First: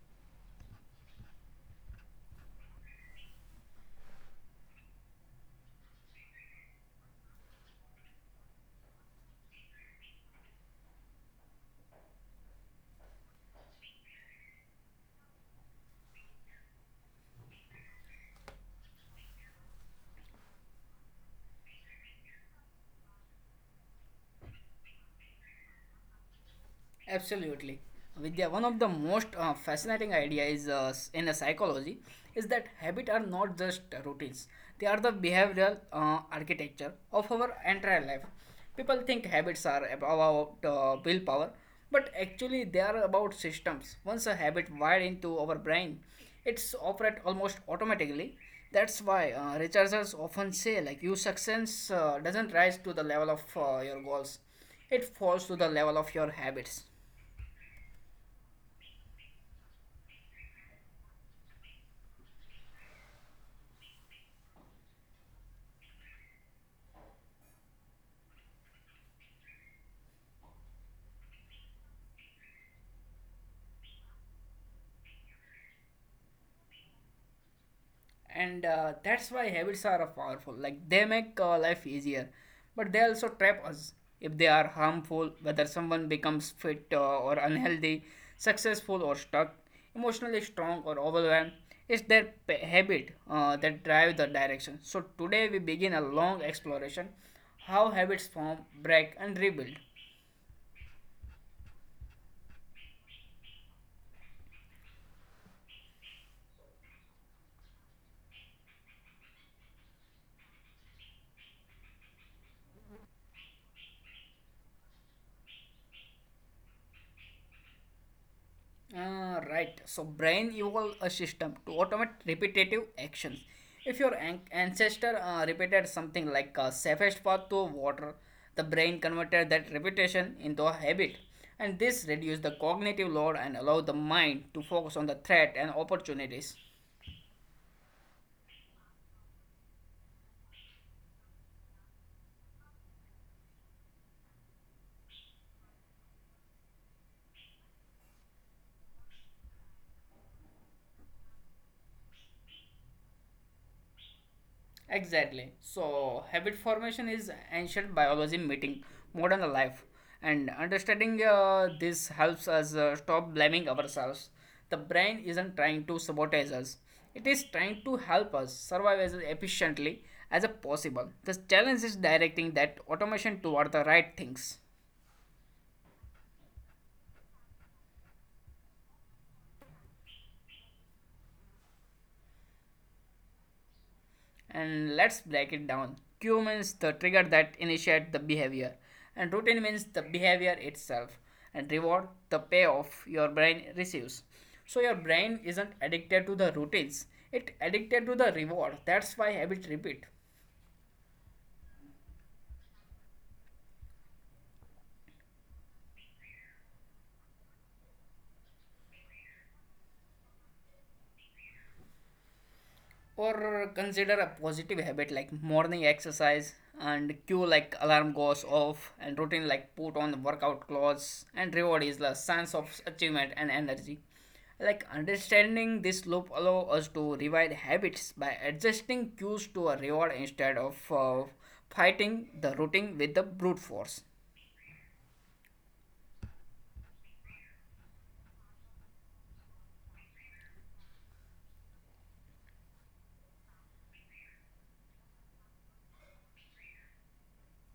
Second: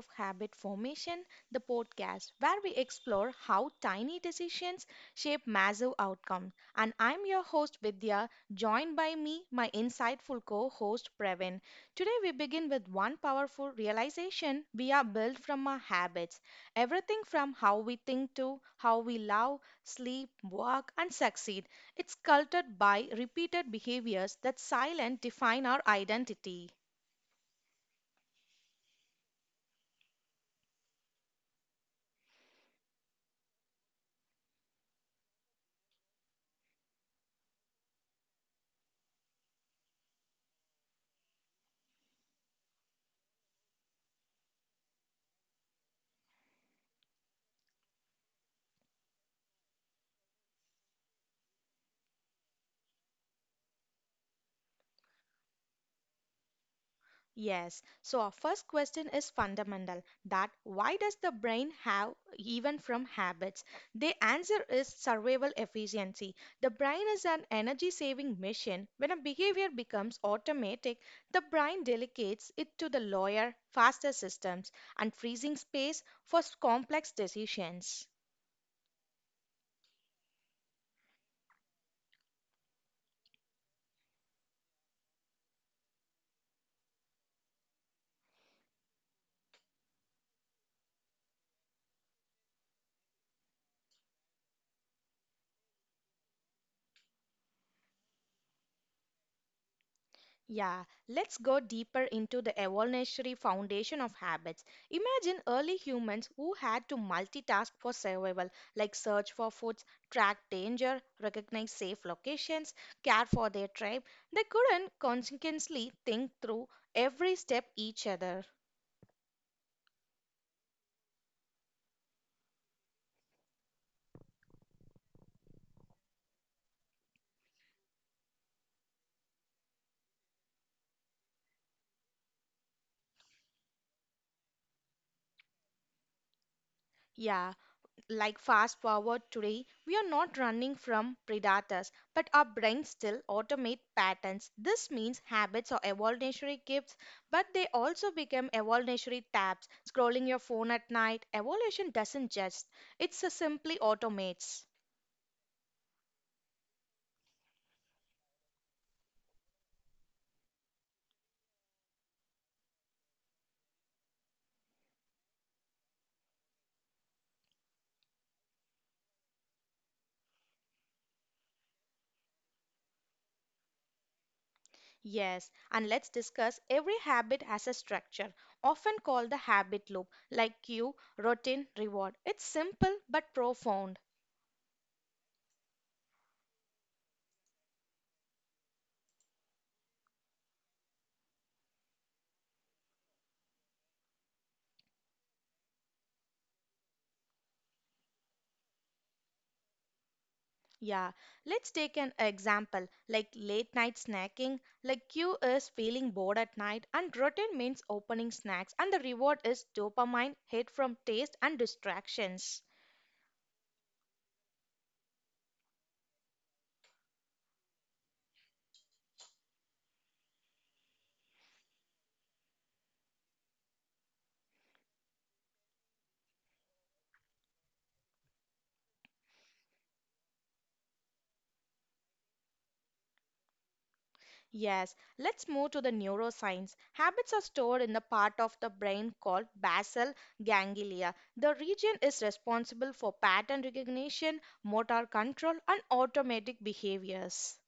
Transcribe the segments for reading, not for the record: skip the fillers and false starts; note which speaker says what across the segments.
Speaker 1: of Habit Formation, the podcast where we explore how tiny decisions shape massive outcomes. And I'm your host Vidya, joined by me, my insightful co-host Previn. Today we begin with one powerful realization: we are built from our habits. Everything from how we think to how we love, sleep, work, and succeed. It's cultured by repeated behaviors that silent define our identity.
Speaker 2: Absolutely. Vidya, one of the most fascinating idea is in a psychology is that habit are not just routines. They are the behavioral architecture of our entire life. People think habits are about willpower, but actually they are about systems. Once a habit wired into our brain, it's operate almost automatically. That's why researchers often say like your success doesn't rise to the level of your goals, it falls to the level of your habits.
Speaker 1: Yes. So our first question is fundamental: that why does the brain have even from habits? The answer is survival efficiency. The brain is an energy saving machine. When a behavior becomes automatic, the brain delegates it to the lower, faster systems and freezing space for complex decisions.
Speaker 2: And that's why habits are powerful, like they make life easier, but they also trap us if they are harmful. Whether someone becomes fit or unhealthy, successful or stuck, emotionally strong or overwhelmed, it's their habit that drive the direction. So today we begin a long exploration: how habits form, break and rebuild.
Speaker 1: Yeah, let's go deeper into the evolutionary foundation of habits. Imagine early humans who had to multitask for survival, like search for foods, track danger, recognize safe locations, care for their tribe. They couldn't consequently think through every step each other.
Speaker 2: Ah, right. So brain evolved a system to automate repetitive actions. If your ancestor repeated something like safest path to water, the brain converted that repetition into a habit, and this reduced the cognitive load and allowed the mind to focus on the threat and opportunities.
Speaker 1: Yeah, like fast forward today, we are not running from predators, but our brains still automate patterns. This means habits are evolutionary gifts, but they also become evolutionary tabs. Scrolling your phone at night, evolution doesn't just, it simply automates.
Speaker 2: Exactly. So, habit formation is ancient biology meeting modern life, and understanding this helps us stop blaming ourselves. The brain isn't trying to sabotage us; it is trying to help us survive as efficiently as possible. The challenge is directing that automation toward the right things.
Speaker 1: Yes, and let's discuss every habit has a structure, often called the habit loop, like cue, routine, reward. It's simple but profound.
Speaker 2: And let's break it down. Cue means the trigger that initiates the behavior, and routine means the behavior itself, and reward the payoff your brain receives. So your brain isn't addicted to the routines, it addicted to the reward. That's why habit repeat.
Speaker 1: Yeah, let's take an example like late night snacking. Like Q is feeling bored at night, and routine means opening snacks, and the reward is dopamine hit from taste and distractions.
Speaker 2: Or consider a positive habit like morning exercise, and cue like alarm goes off, and routine like put on workout clothes, and reward is the sense of achievement and energy. Like understanding this loop allow us to revive habits by adjusting cues to a reward instead of fighting the routine with the brute force.
Speaker 1: Yes, let's move to the neuroscience. Habits are stored in the part of the brain called basal ganglia. The region is responsible for pattern recognition, motor control, and automatic behaviors.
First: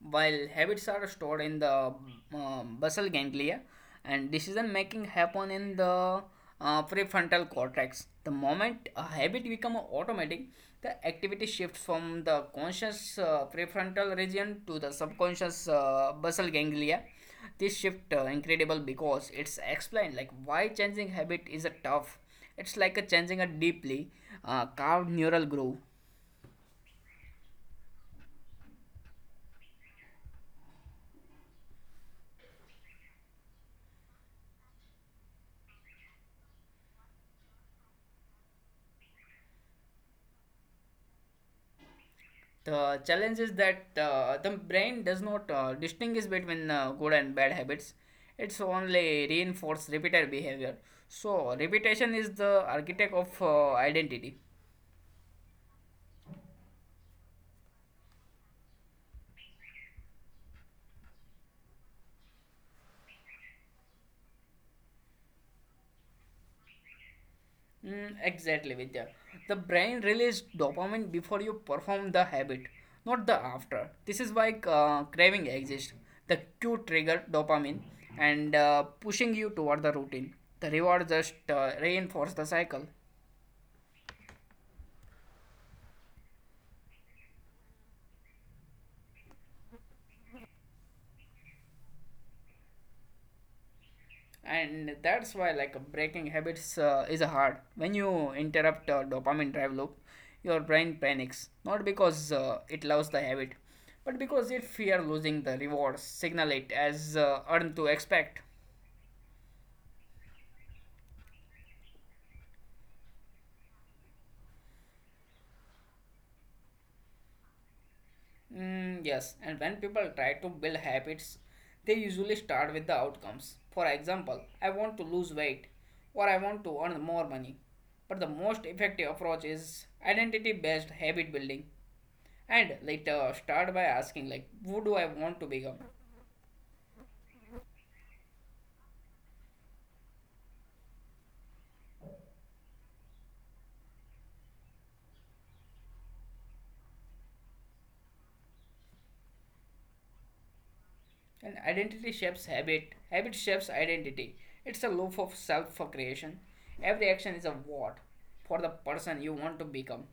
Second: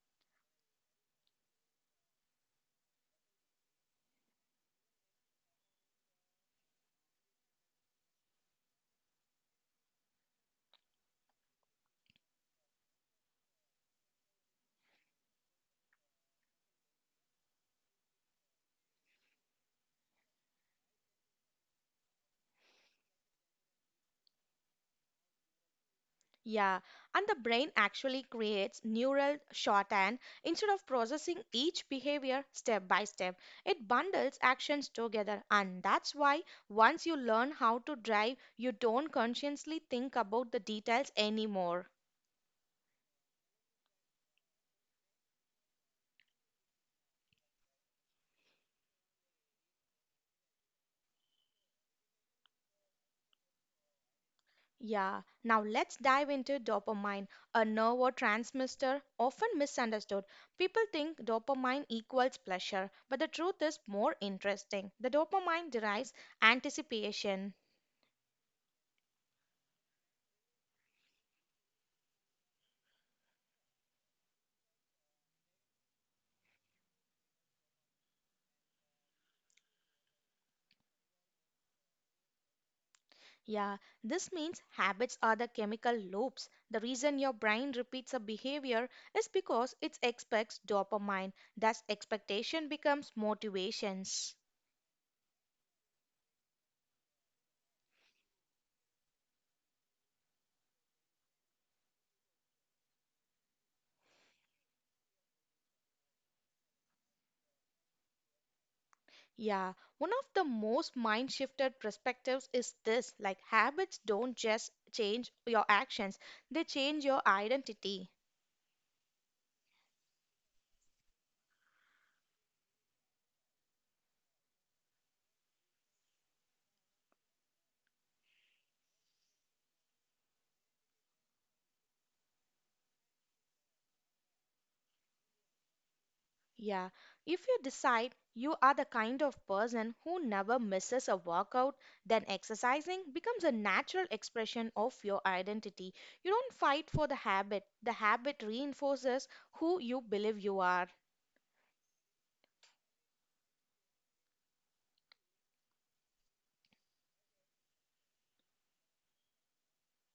Speaker 2: While habits are stored in the basal ganglia, and decision making happen in the prefrontal cortex. The moment a habit becomes automatic, the activity shifts from the conscious prefrontal region to the subconscious basal ganglia. This shift incredible because it's explained like why changing habit is a tough. It's like a changing a deeply carved neural groove.
Speaker 1: Yeah, and the brain actually creates neural shorthand instead of processing each behavior step by step. It bundles actions together, and that's why once you learn how to drive, you don't consciously think about the details anymore.
Speaker 2: The challenge is that the brain does not distinguish between good and bad habits. It's only reinforce repeated behavior. So repetition is the architect of identity.
Speaker 1: Yeah, now let's dive into dopamine, a neurotransmitter often misunderstood. People think dopamine equals pleasure, but the truth is more interesting. The dopamine derives anticipation.
Speaker 2: Mm, exactly, Vidya. The brain releases dopamine before you perform the habit, not the after. This is why craving exists. The cue trigger dopamine, and pushing you toward the routine. The reward just reinforces the cycle.
Speaker 1: Yeah, this means habits are the chemical loops. The reason your brain repeats a behavior is because it expects dopamine. Thus, expectation becomes motivations.
Speaker 2: And that's why, like, breaking habits is hard. When you interrupt a dopamine drive loop, your brain panics, not because it loves the habit, but because it fear losing the rewards signal it as earn to expect.
Speaker 1: Yeah, one of the most mind shifted perspectives is this: like habits don't just change your actions, they change your identity.
Speaker 2: Mm, yes, and when people try to build habits, they usually start with the outcomes. For example, I want to lose weight or I want to earn more money. But the most effective approach is identity based habit building. And later, start by asking, like, who do I want to become?
Speaker 1: Yeah, if you decide you are the kind of person who never misses a workout, then exercising becomes a natural expression of your identity. You don't fight for the habit reinforces who you believe you are.
Speaker 2: And identity shapes habit, habit shapes identity. It's a loop of self creation. Every action is a what for the person you want to become.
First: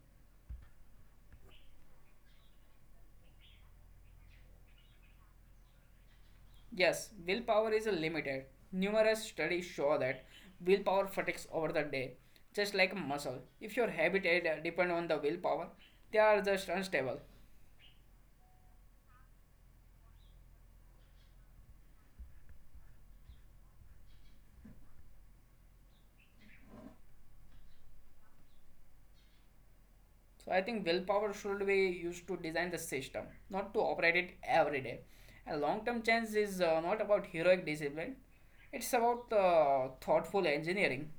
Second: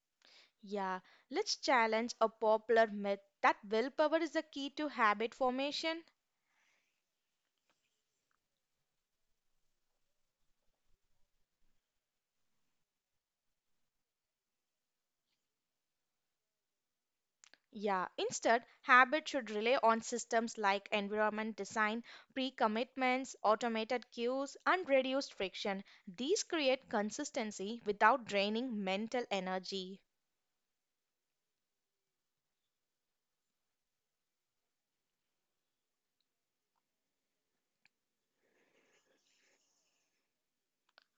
Speaker 1: Yeah, let's challenge a popular myth that willpower is the key to habit formation.
Speaker 2: Yes, willpower is limited. Numerous studies show that willpower fatigues over the day, just like a muscle. If your habit depend on the willpower, they are just unstable.
Speaker 1: Yeah, instead, habit should rely on systems like environment design, pre commitments, automated cues, and reduced friction. These create consistency without draining mental energy.
Speaker 2: So I think willpower should be used to design the system, not to operate it every day. A long-term change is not about heroic discipline; it's about thoughtful engineering.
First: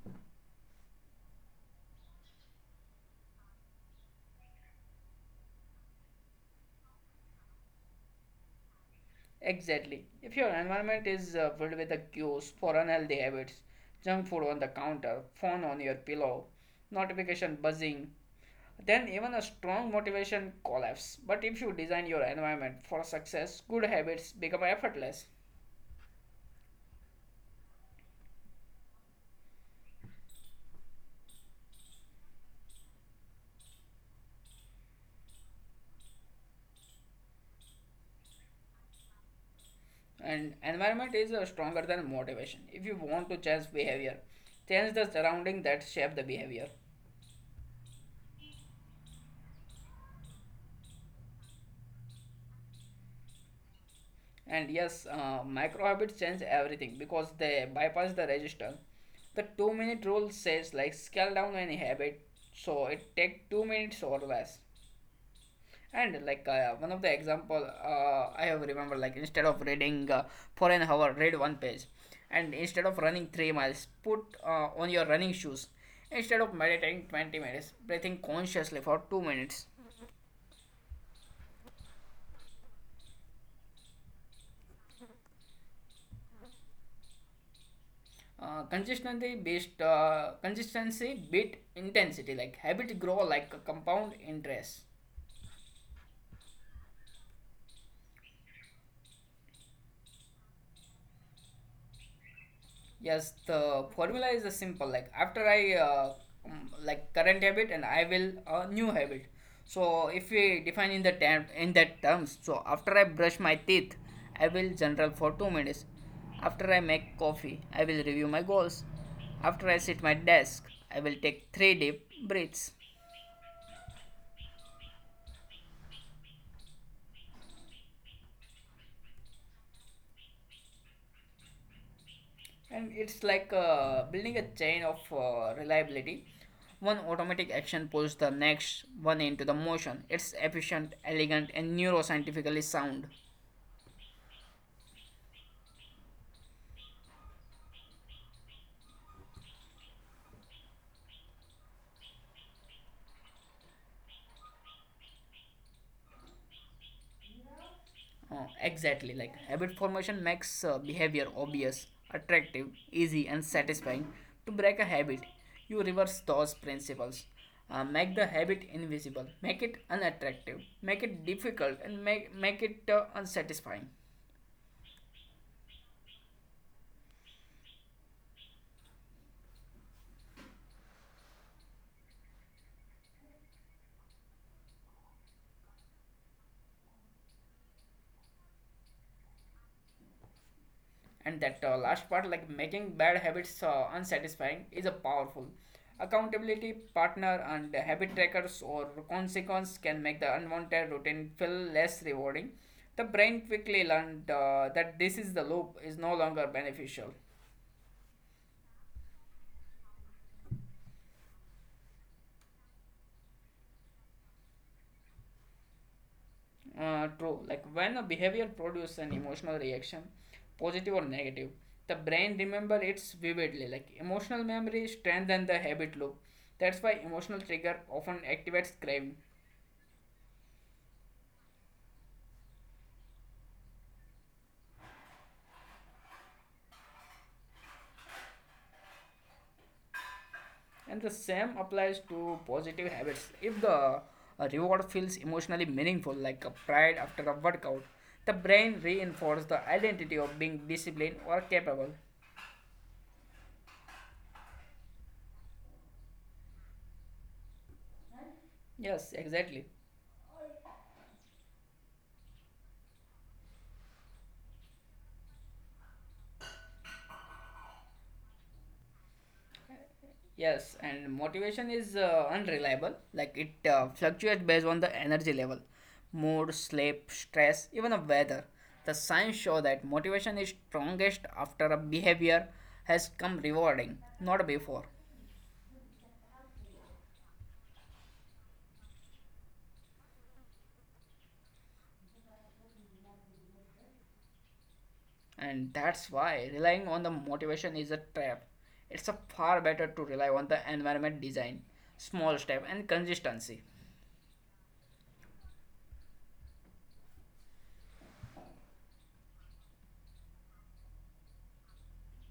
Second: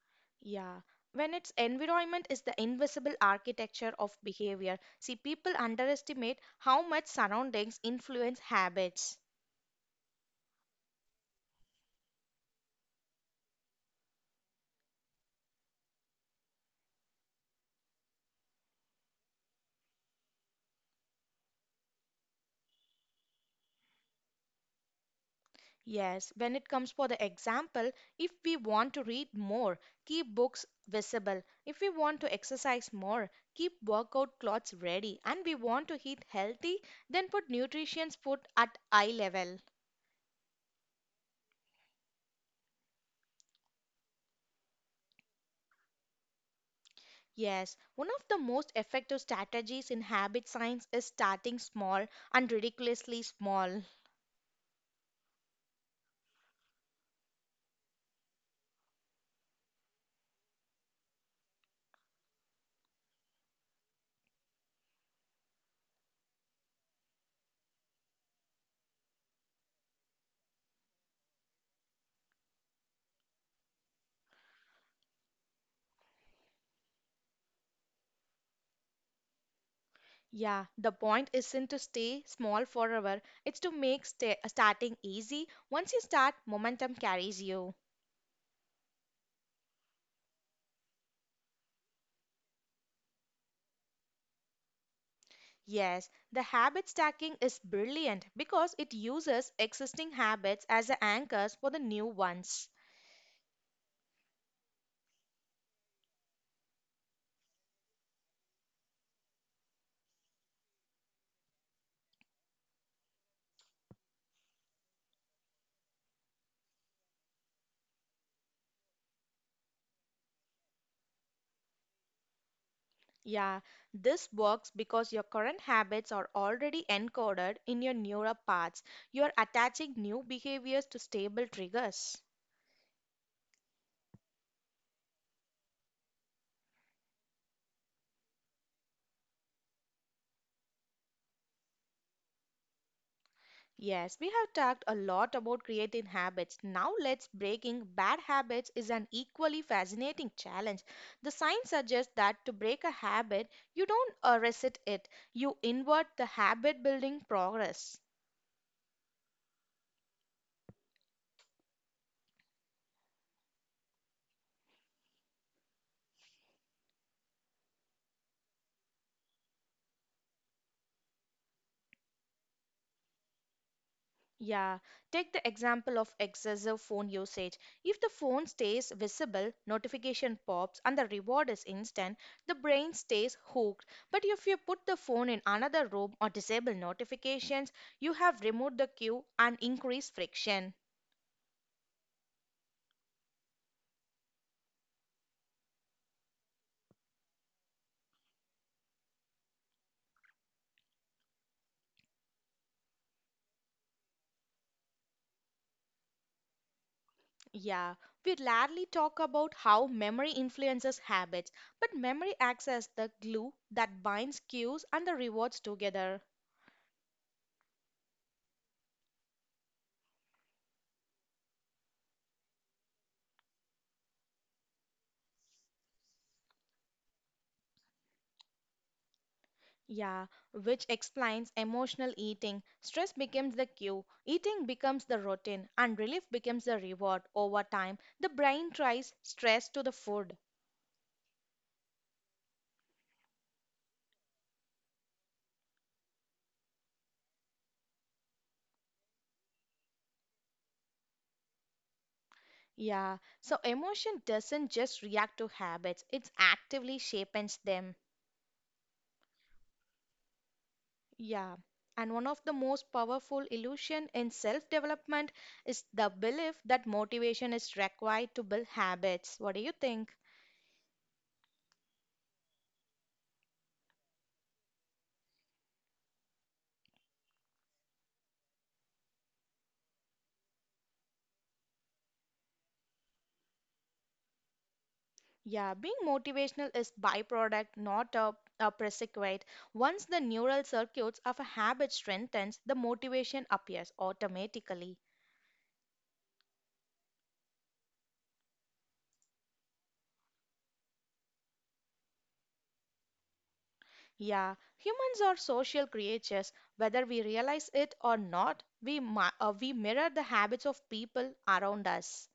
Speaker 1: Yeah, when its environment is the invisible architecture of behavior. See, people underestimate how much surroundings influence habits.
Speaker 2: Exactly. If your environment is filled with the cues for unhealthy habits, junk food on the counter, phone on your pillow, notification buzzing, then even a strong motivation collapse. But if you design your environment for success, good habits become effortless.
Speaker 1: Yes, when it comes for the example, if we want to read more, keep books visible. If we want to exercise more, keep workout clothes ready. And we want to eat healthy, then put nutrition's food at eye level.
Speaker 2: And environment is stronger than motivation. If you want to change behavior, change the surrounding that shape the behavior.
Speaker 1: Yes, one of the most effective strategies in habit science is starting small, and ridiculously small.
Speaker 2: And yes, micro habits change everything because they bypass the register. The 2-minute rule says, like, scale down any habit, so it take 2 minutes or less. And like one of the example I have remembered, like instead of reading for an hour, read one page, and instead of running 3 miles, put on your running shoes. Instead of meditating 20 minutes, breathing consciously for 2 minutes.
Speaker 1: Yeah, the point isn't to stay small forever, it's to make starting easy. Once you start, momentum carries you.
Speaker 2: Consistency beat intensity, like habit grow like a compound interest.
Speaker 1: Yes, the habit stacking is brilliant because it uses existing habits as the anchors for the new ones.
Speaker 2: Yes, the formula is a simple, like after I like current habit, and I will a new habit. So if we define in the term in that terms, so after I brush my teeth, I will general for 2 minutes. After I make coffee, I will review my goals. After I sit my desk, I will take 3 deep breaths.
Speaker 1: Yeah, this works because your current habits are already encoded in your neural paths. You are attaching new behaviors to stable triggers.
Speaker 2: And it's like building a chain of reliability. One automatic action pulls the next one into the motion. It's efficient, elegant and neuroscientifically sound.
Speaker 1: Yes, we have talked a lot about creating habits. Now let's breaking bad habits is an equally fascinating challenge. The science suggests that to break a habit, you don't reset it. You invert the habit building progress.
Speaker 2: Exactly, like habit formation makes behavior obvious, attractive, easy and satisfying. To break a habit, you reverse those principles. Make the habit invisible, make it unattractive, make it difficult, and make it unsatisfying.
Speaker 1: Yeah, take the example of excessive phone usage. If the phone stays visible, notification pops, and the reward is instant, the brain stays hooked. But if you put the phone in another room or disable notifications, you have removed the cue and increased friction.
Speaker 2: And that last part, like making bad habits unsatisfying, is a powerful. Accountability partner and habit trackers or consequence can make the unwanted routine feel less rewarding. The brain quickly learned that this is the loop is no longer beneficial.
Speaker 1: Yeah, we rarely talk about how memory influences habits, but memory acts as the glue that binds cues and the rewards together.
Speaker 2: True, like when a behavior produces an emotional reaction, positive or negative, the brain remember it vividly. Like emotional memory strengthens the habit loop. That's why emotional trigger often activates craving.
Speaker 1: Yeah, which explains emotional eating. Stress becomes the cue, eating becomes the routine, and relief becomes the reward. Over time, the brain tries stress to the food.
Speaker 2: And the same applies to positive habits. If the reward feels emotionally meaningful, like a pride after a workout, the brain reinforces the identity of being disciplined or capable.
Speaker 1: Yeah, so emotion doesn't just react to habits, it actively shapes them.
Speaker 2: Yes, exactly.
Speaker 1: Yeah, and one of the most powerful illusion in self-development is the belief that motivation is required to build habits. What do you think?
Speaker 2: Yes, and motivation is unreliable, like it fluctuates based on the energy level, mood, sleep, stress, even the weather. The science show that motivation is strongest after a behavior has come rewarding, not before.
Speaker 1: Yeah, being motivational is byproduct, not a, a prerequisite. Once the neural circuits of a habit strengthens, the motivation appears automatically.
Speaker 2: And that's why relying on the motivation is a trap. It's a far better to rely on the environment design, small step, and consistency.
Speaker 1: Yeah, humans are social creatures. Whether we realize it or not, we mirror the habits of people around us.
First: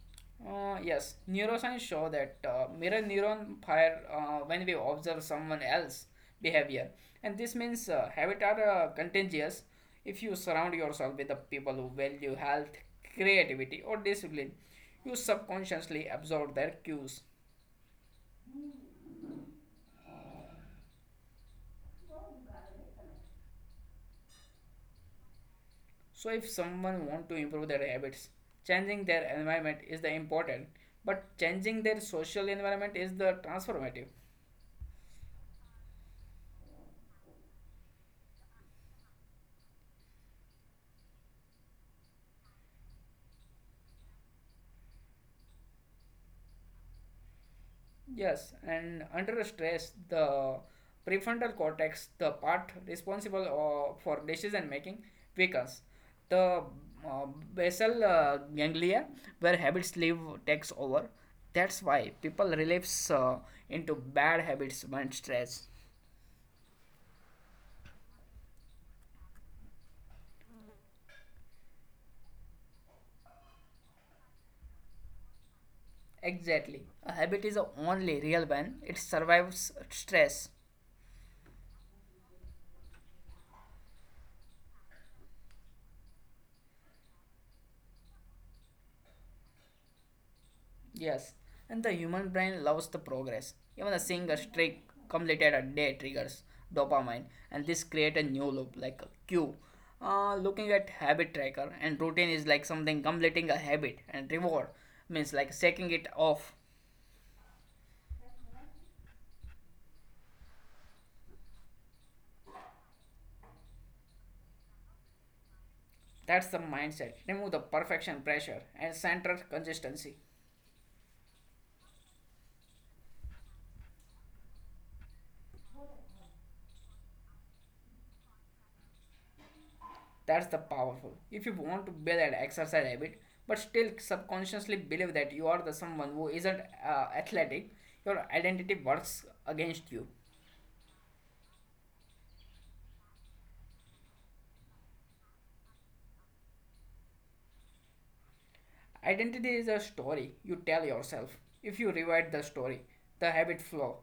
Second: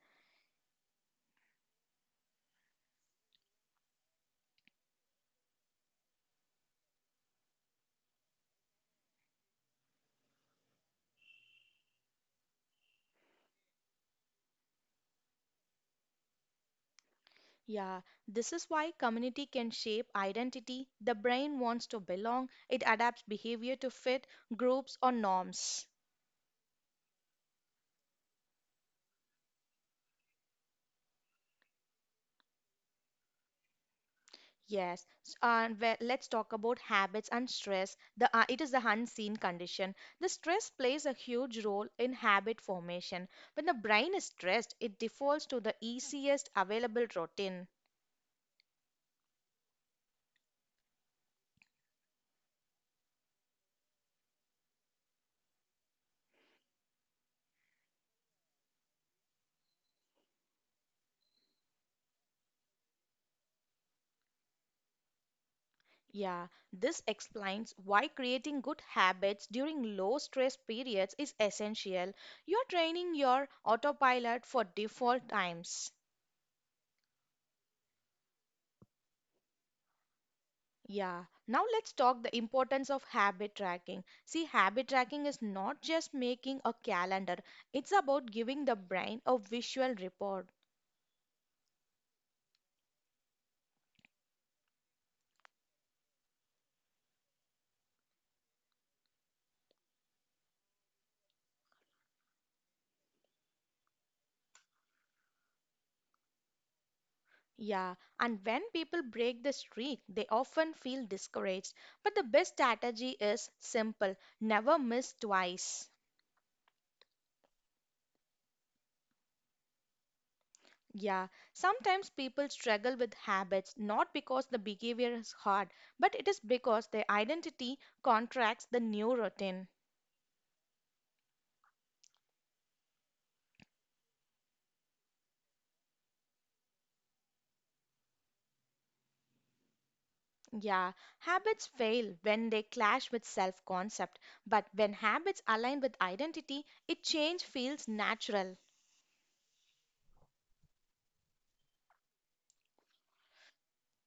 Speaker 2: Yes, neuroscience show that mirror neuron fire when we observe someone else behavior, and this means habits are contagious. If you surround yourself with the people who value health, creativity, or discipline, you subconsciously absorb their cues.
Speaker 1: Yeah, this is why community can shape identity. The brain wants to belong. It adapts behavior to fit groups or norms.
Speaker 2: So if someone want to improve their habits, changing their environment is the important, but changing their social environment is the transformative.
Speaker 1: Yes, let's talk about habits and stress. The it is the unseen condition. The stress plays a huge role in habit formation. When the brain is stressed, it defaults to the easiest available routine.
Speaker 2: Yes, and under stress, the prefrontal cortex, the part responsible for decision making, weakens. The uh, basal ganglia, where habits live, takes over. That's why people relapse into bad habits when stressed.
Speaker 1: Yeah, this explains why creating good habits during low stress periods is essential. You're training your autopilot for default times.
Speaker 2: Exactly. A habit is the only real one. It survives stress.
Speaker 1: Yeah, now let's talk the importance of habit tracking. See, habit tracking is not just making a calendar, it's about giving the brain a visual report.
Speaker 2: Yes. And the human brain loves the progress. Even a single streak completed a day triggers dopamine, and this create a new loop like a cue. Looking at habit tracker and routine is like something completing a habit, and reward means like shaking it off.
Speaker 1: Yeah, and when people break the streak, they often feel discouraged. But the best strategy is simple: never miss twice.
Speaker 2: That's the mindset. Remove the perfection pressure and center consistency.
Speaker 1: Yeah, sometimes people struggle with habits not because the behavior is hard, but it is because their identity contracts the new routine.
Speaker 2: That's the powerful. If you want to build an exercise habit, but still subconsciously believe that you are the someone who isn't athletic, your identity works against you.
Speaker 1: Yeah, habits fail when they clash with self concept, but when habits align with identity, it change feels natural.
Speaker 2: Identity is a story you tell yourself. If you rewrite the story, the habit flow.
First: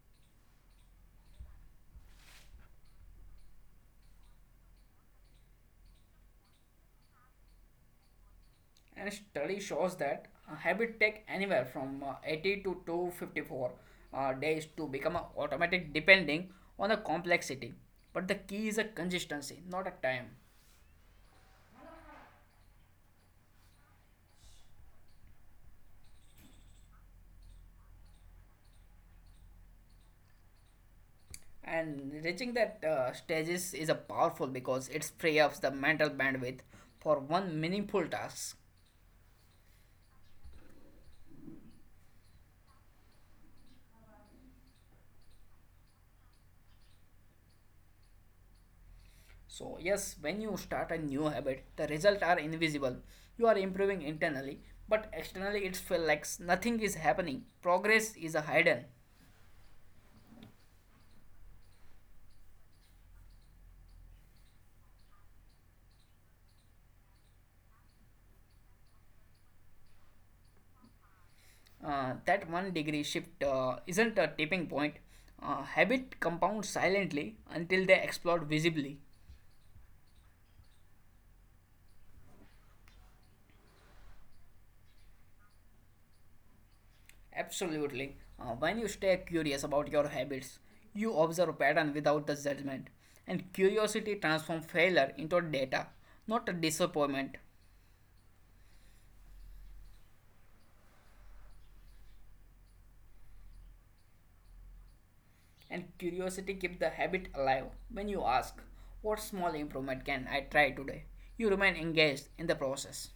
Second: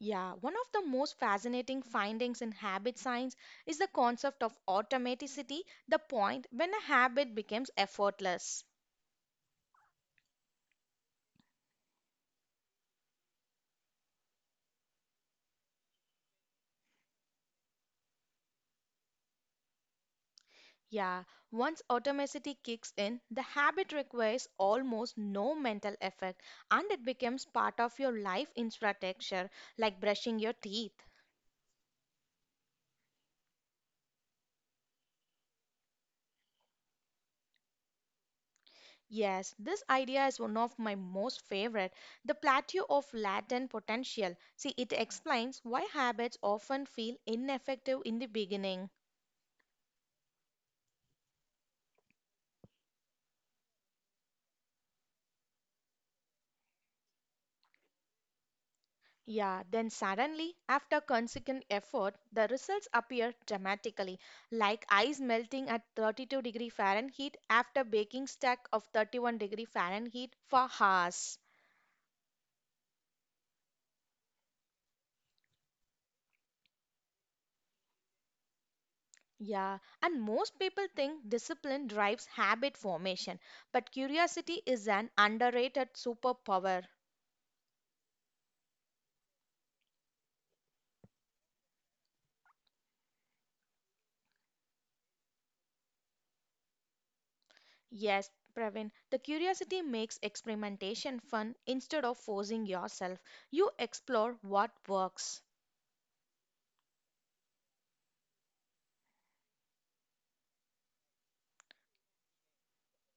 Speaker 1: Yeah, one of the most fascinating findings in habit science is the concept of automaticity, the point when a habit becomes effortless.
Speaker 2: And study shows that a habit take anywhere from 80 to 254 days to become a automatic depending on the complexity. But the key is a consistency, not a time.
Speaker 1: Yeah, once automaticity kicks in, the habit requires almost no mental effort and it becomes part of your life infrastructure, like brushing your teeth.
Speaker 2: And reaching that stages is a powerful because it free ups the mental bandwidth for one meaningful task.
Speaker 1: Yes, this idea is one of my most favorite, the plateau of latent potential. See, it explains why habits often feel ineffective in the beginning.
Speaker 2: So yes, when you start a new habit, the results are invisible. You are improving internally, but externally it feels like nothing is happening. Progress is a hidden.
Speaker 1: Yeah, then suddenly, after consequent effort, the results appear dramatically, like ice melting at 32-degree Fahrenheit after baking stack of 31-degree Fahrenheit for hours.
Speaker 2: That one degree shift isn't a tipping point. Habit compounds silently until they explode visibly.
Speaker 1: Yeah, and most people think discipline drives habit formation, but curiosity is an underrated superpower.
Speaker 2: Absolutely. When you stay curious about your habits, you observe a pattern without the judgment, and curiosity transforms failure into data, not a disappointment.
Speaker 1: Yes, Praveen, the curiosity makes experimentation fun instead of forcing yourself. You explore what works.
Speaker 2: And curiosity keeps the habit alive. When you ask, "What small improvement can I try today?" you remain engaged in the process.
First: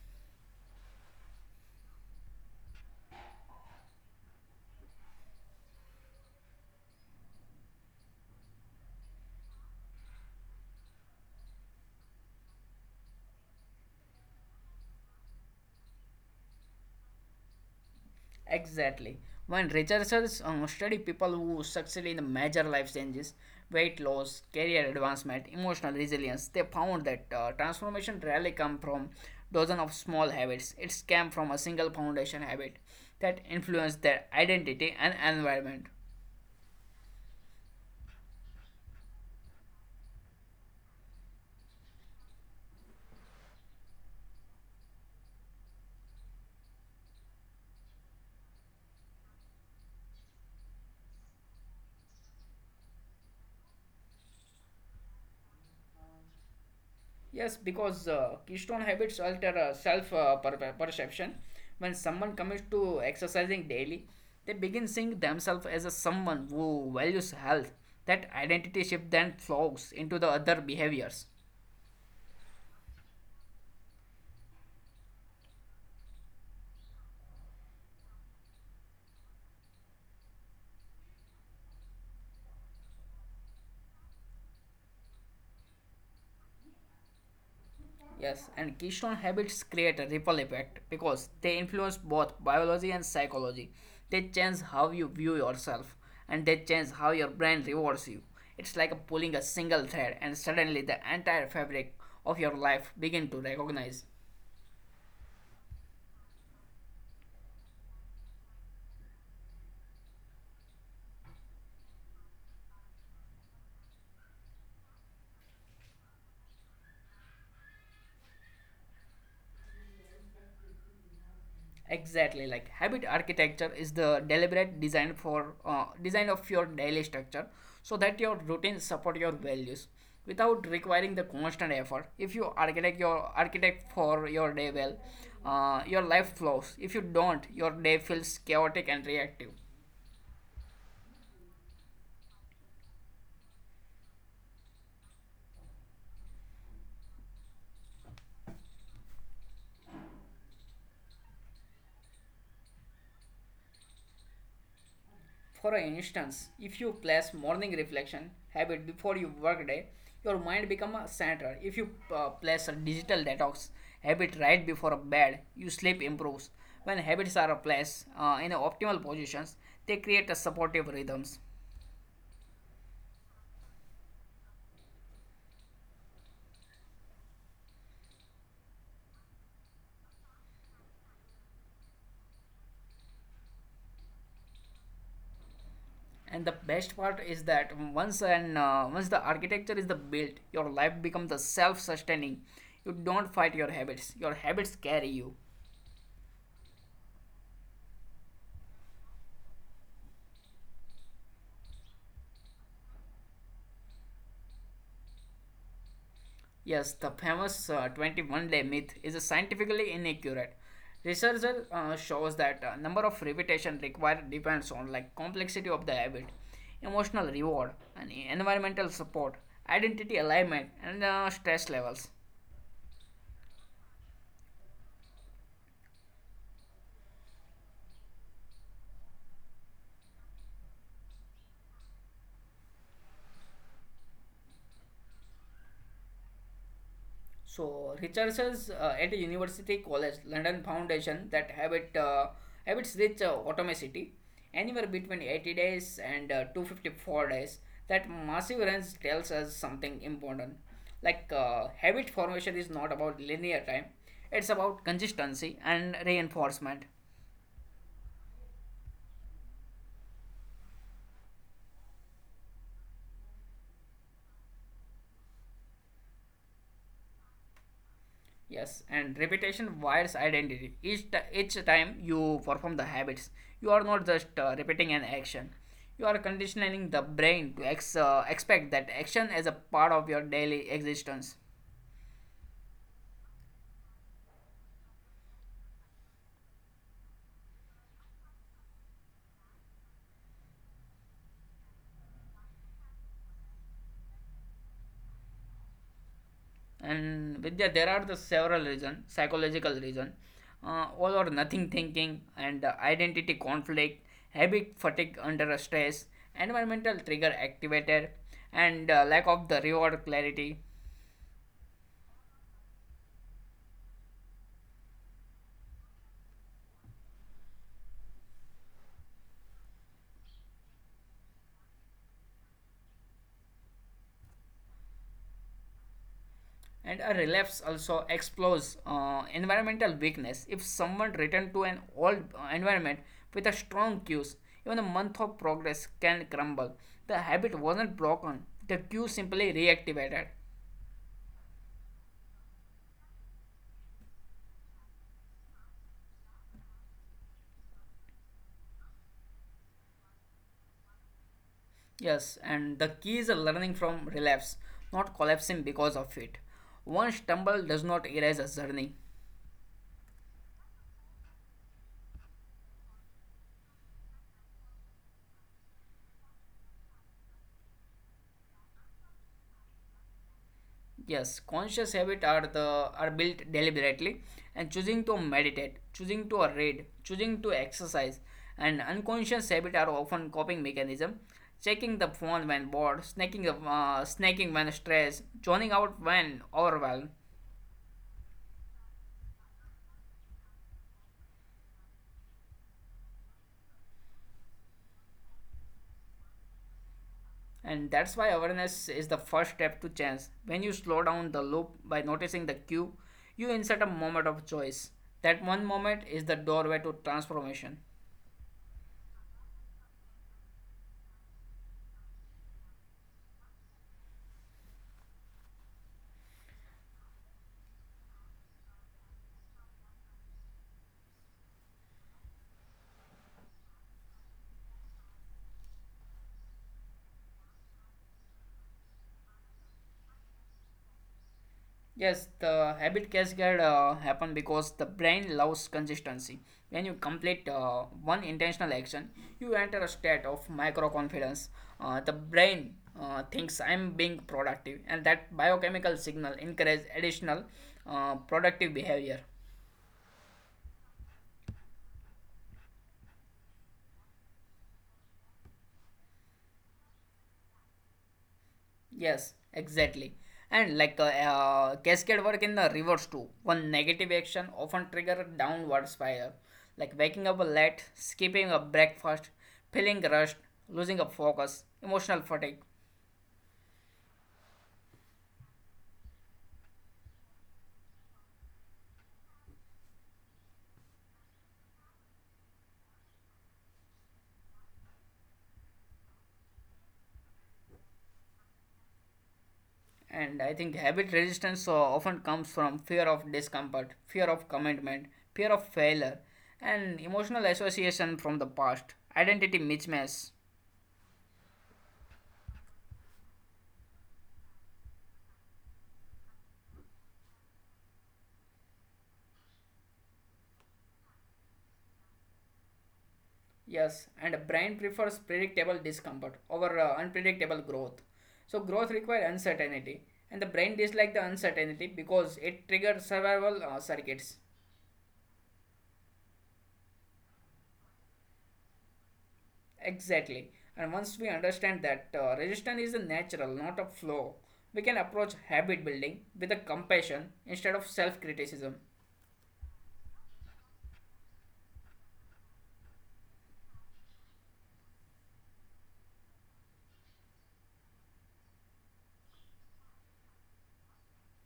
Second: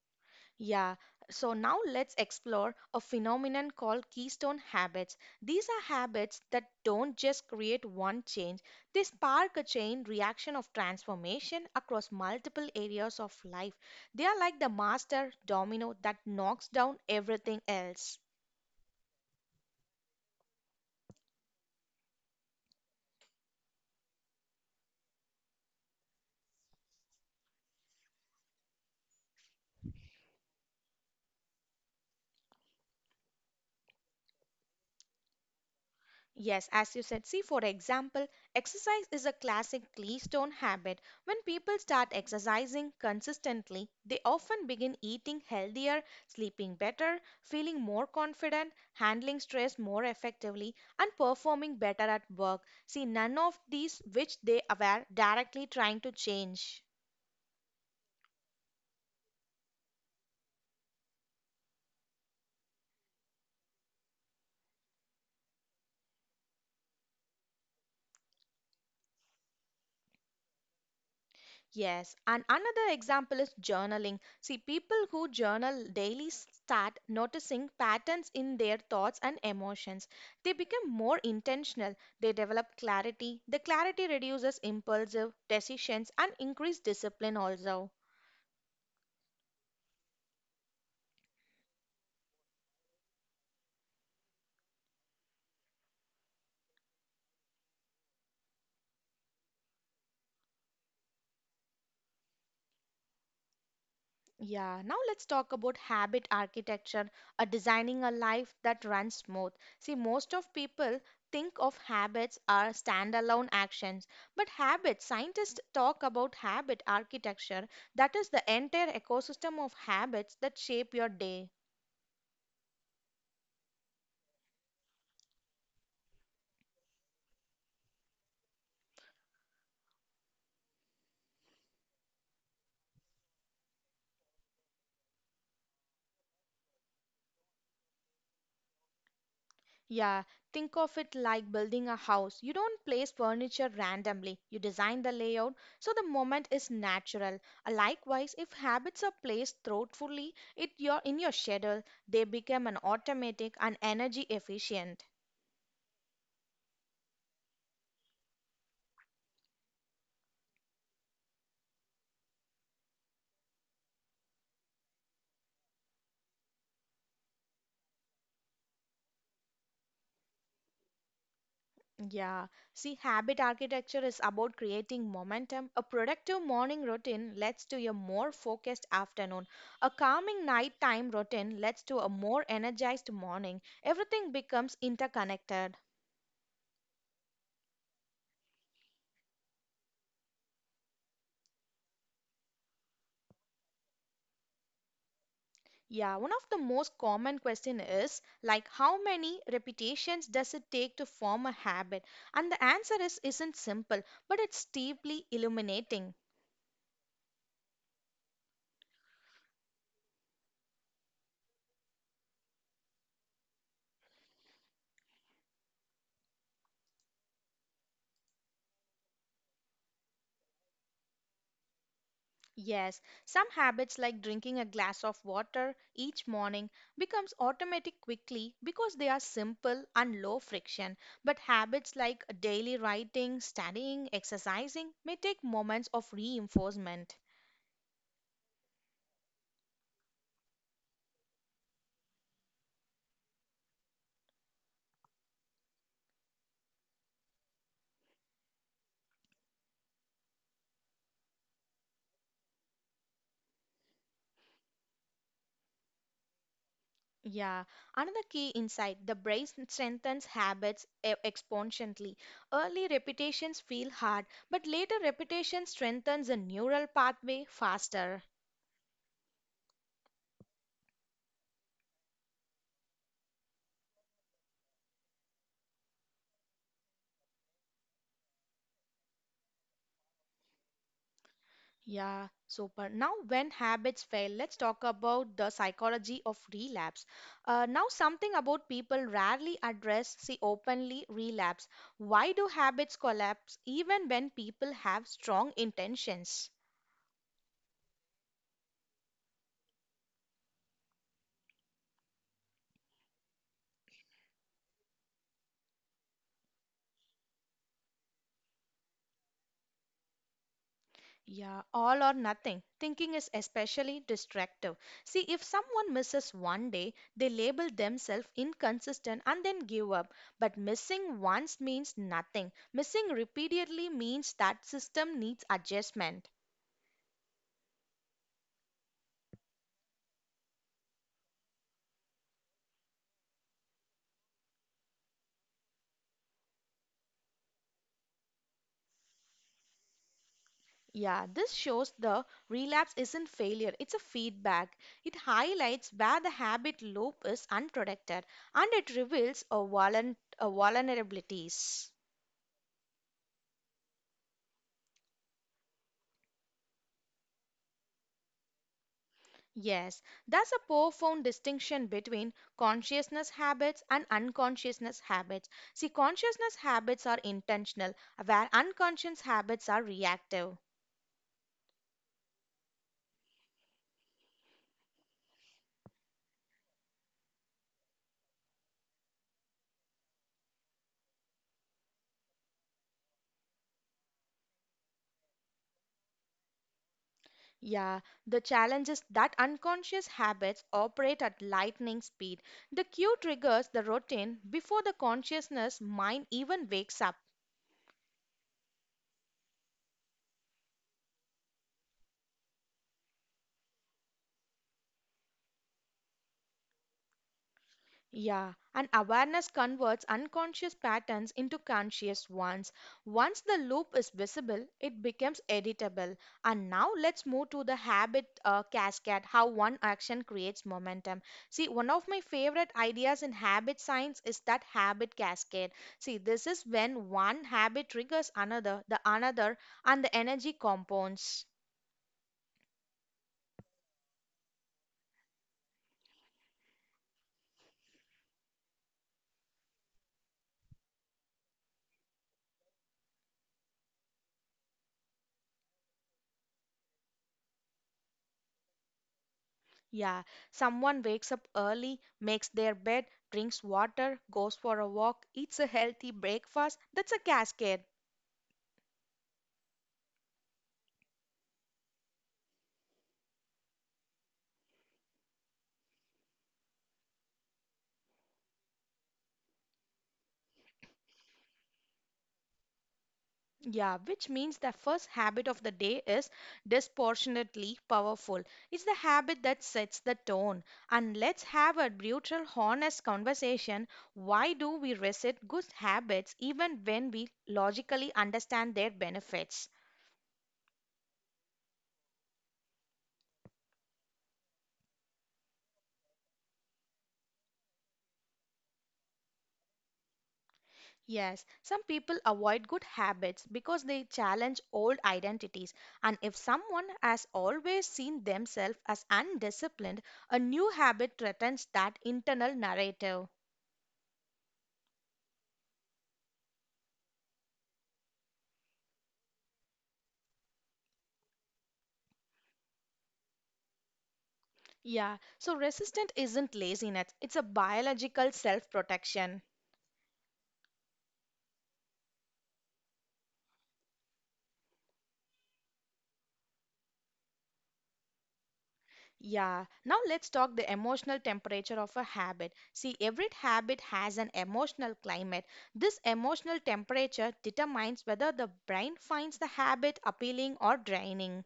Speaker 1: Yeah, so now let's explore a phenomenon called keystone habits. These are habits that don't just create one change, they spark a chain reaction of transformation across multiple areas of life. They are like the master domino that knocks down everything else.
Speaker 2: Exactly. When researchers study people who succeed in major life changes, weight loss, career advancement, emotional resilience, they found that transformation rarely come from dozens of small habits. It came from a single foundation habit that influenced their identity and environment.
Speaker 1: Yes, as you said, see, for example, exercise is a classic keystone habit. When people start exercising consistently, they often begin eating healthier, sleeping better, feeling more confident, handling stress more effectively, and performing better at work. See, none of these which they were directly trying to change.
Speaker 2: Yes, because keystone habits alter self perception. When someone commits to exercising daily, they begin seeing themselves as a someone who values health. That identity shift then flows into the other behaviors.
Speaker 1: Yes, and another example is journaling. See, people who journal daily start noticing patterns in their thoughts and emotions. They become more intentional. They develop clarity. The clarity reduces impulsive decisions and increase discipline also.
Speaker 2: Yes, and keystone habits create a ripple effect because they influence both biology and psychology. They change how you view yourself, and they change how your brain rewards you. It's like pulling a single thread and suddenly the entire fabric of your life begin to recognize.
Speaker 1: Yeah, now let's talk about habit architecture, a designing a life that runs smooth. See, most of people think of habits as standalone actions, but habits, scientists talk about habit architecture, that is the entire ecosystem of habits that shape your day.
Speaker 2: Exactly. Like habit architecture is the deliberate design for design of your daily structure so that your routines support your values without requiring the constant effort. If you architect your architect for your day well, your life flows. If you don't, your day feels chaotic and reactive.
Speaker 1: Yeah, think of it like building a house. You don't place furniture randomly. You design the layout so the moment is natural. Likewise, if habits are placed thoughtfully it your in your schedule, they become an automatic and energy efficient.
Speaker 2: For instance, if you place morning reflection habit before your workday, your mind become a center. If you place a digital detox habit right before bed, your sleep improves. When habits are placed in the optimal positions, they create a supportive rhythms.
Speaker 1: Yeah. See, habit architecture is about creating momentum. A productive morning routine leads to a more focused afternoon. A calming nighttime routine leads to a more energized morning. Everything becomes interconnected.
Speaker 2: And the best part is that once the architecture is the built, your life becomes the self-sustaining. You don't fight your habits carry you.
Speaker 1: Yeah, one of the most common question is like how many repetitions does it take to form a habit? And the answer is isn't simple, but it's deeply illuminating.
Speaker 2: Yes, the famous 21-day myth is scientifically inaccurate. Research shows that number of repetition required depends on like complexity of the habit, emotional reward, and environmental support, identity alignment, and stress levels.
Speaker 1: Yes, some habits like drinking a glass of water each morning becomes automatic quickly because they are simple and low friction. But habits like daily writing, studying, exercising may take moments of reinforcement.
Speaker 2: So researchers at University College London Foundation that habits reach automaticity anywhere between 80 days and 254 days. That massive range tells us something important. Like habit formation is not about linear time; it's about consistency and reinforcement.
Speaker 1: Yeah, another key insight the brain strengthens habits exponentially. Early repetitions feel hard, but later repetition strengthens the neural pathway faster.
Speaker 2: Yes, and repetition wires identity. Each time you perform the habits, you are not just repeating an action. You are conditioning the brain to expect that action as a part of your daily existence.
Speaker 1: Yeah, super. Now, when habits fail, let's talk about the psychology of relapse. Now, something about people rarely address, see openly relapse. Why do habits collapse even when people have strong intentions?
Speaker 2: And Vidya, there are the several reasons, psychological reason, all or nothing thinking, and identity conflict, habit fatigue under a stress, environmental trigger activated, and lack of the reward clarity.
Speaker 1: Yeah, all or nothing. Thinking is especially destructive. See, if someone misses one day, they label themselves inconsistent and then give up. But missing once means nothing. Missing repeatedly means that system needs adjustment.
Speaker 2: And a relapse also explores environmental weakness. If someone returns to an old environment with a strong cues, even a month of progress can crumble. The habit wasn't broken, the cue simply reactivated.
Speaker 1: Yeah, this shows the relapse isn't failure, it's a feedback. It highlights where the habit loop is unprotected and it reveals a vulnerabilities.
Speaker 2: Yes, and the key is learning from relapse, not collapsing because of it. One stumble does not erase a journey.
Speaker 1: Yes, that's a profound distinction between consciousness habits and unconsciousness habits. See, consciousness habits are intentional, where unconscious habits are reactive.
Speaker 2: Yes, conscious habits are the are built deliberately and choosing to meditate, choosing to read, choosing to exercise, and unconscious habits are often coping mechanism, checking the phone when bored, snacking when stressed, zoning out when overwhelmed.
Speaker 1: Yeah, the challenge is that unconscious habits operate at lightning speed. The cue triggers the routine before the consciousness mind even wakes up.
Speaker 2: And that's why awareness is the first step to change. When you slow down the loop by noticing the cue, you insert a moment of choice. That one moment is the doorway to transformation.
Speaker 1: Yeah, and awareness converts unconscious patterns into conscious ones. Once the loop is visible, it becomes editable. And now let's move to the habit cascade, how one action creates momentum. See, one of my favorite ideas in habit science is that habit cascade. See, this is when one habit triggers another, the another, and the energy compounds.
Speaker 2: Yes, the habit cascade happen because the brain loves consistency. When you complete one intentional action, you enter a state of micro confidence. The brain thinks I'm being productive, and that biochemical signal encourages additional productive behavior.
Speaker 1: Yeah, someone wakes up early, makes their bed, drinks water, goes for a walk, eats a healthy breakfast. That's a cascade.
Speaker 2: Yes, exactly. And like cascade work in the reverse too. One negative action often trigger a downward spiral, like waking up late, skipping a breakfast, feeling rushed, losing a focus, emotional fatigue.
Speaker 1: Yeah, which means the first habit of the day is disproportionately powerful. It's the habit that sets the tone. And let's have a brutal, honest conversation. Why do we resist good habits even when we logically understand their benefits?
Speaker 2: And I think habit resistance often comes from fear of discomfort, fear of commitment, fear of failure, and emotional association from the past, identity mismatch.
Speaker 1: Yes, some people avoid good habits because they challenge old identities. And if someone has always seen themselves as undisciplined, a new habit threatens that internal narrative.
Speaker 2: Yes, and brain prefers predictable discomfort over unpredictable growth. So growth requires uncertainty, and the brain dislikes the uncertainty because it triggers survival circuits.
Speaker 1: Yeah, so resistance isn't laziness, it's a biological self protection.
Speaker 2: Exactly. And once we understand that resistance is a natural, not a flaw, we can approach habit building with a compassion instead of self-criticism.
Speaker 1: Yeah, now let's talk the emotional temperature of a habit. See, every habit has an emotional climate. This emotional temperature determines whether the brain finds the habit appealing or draining.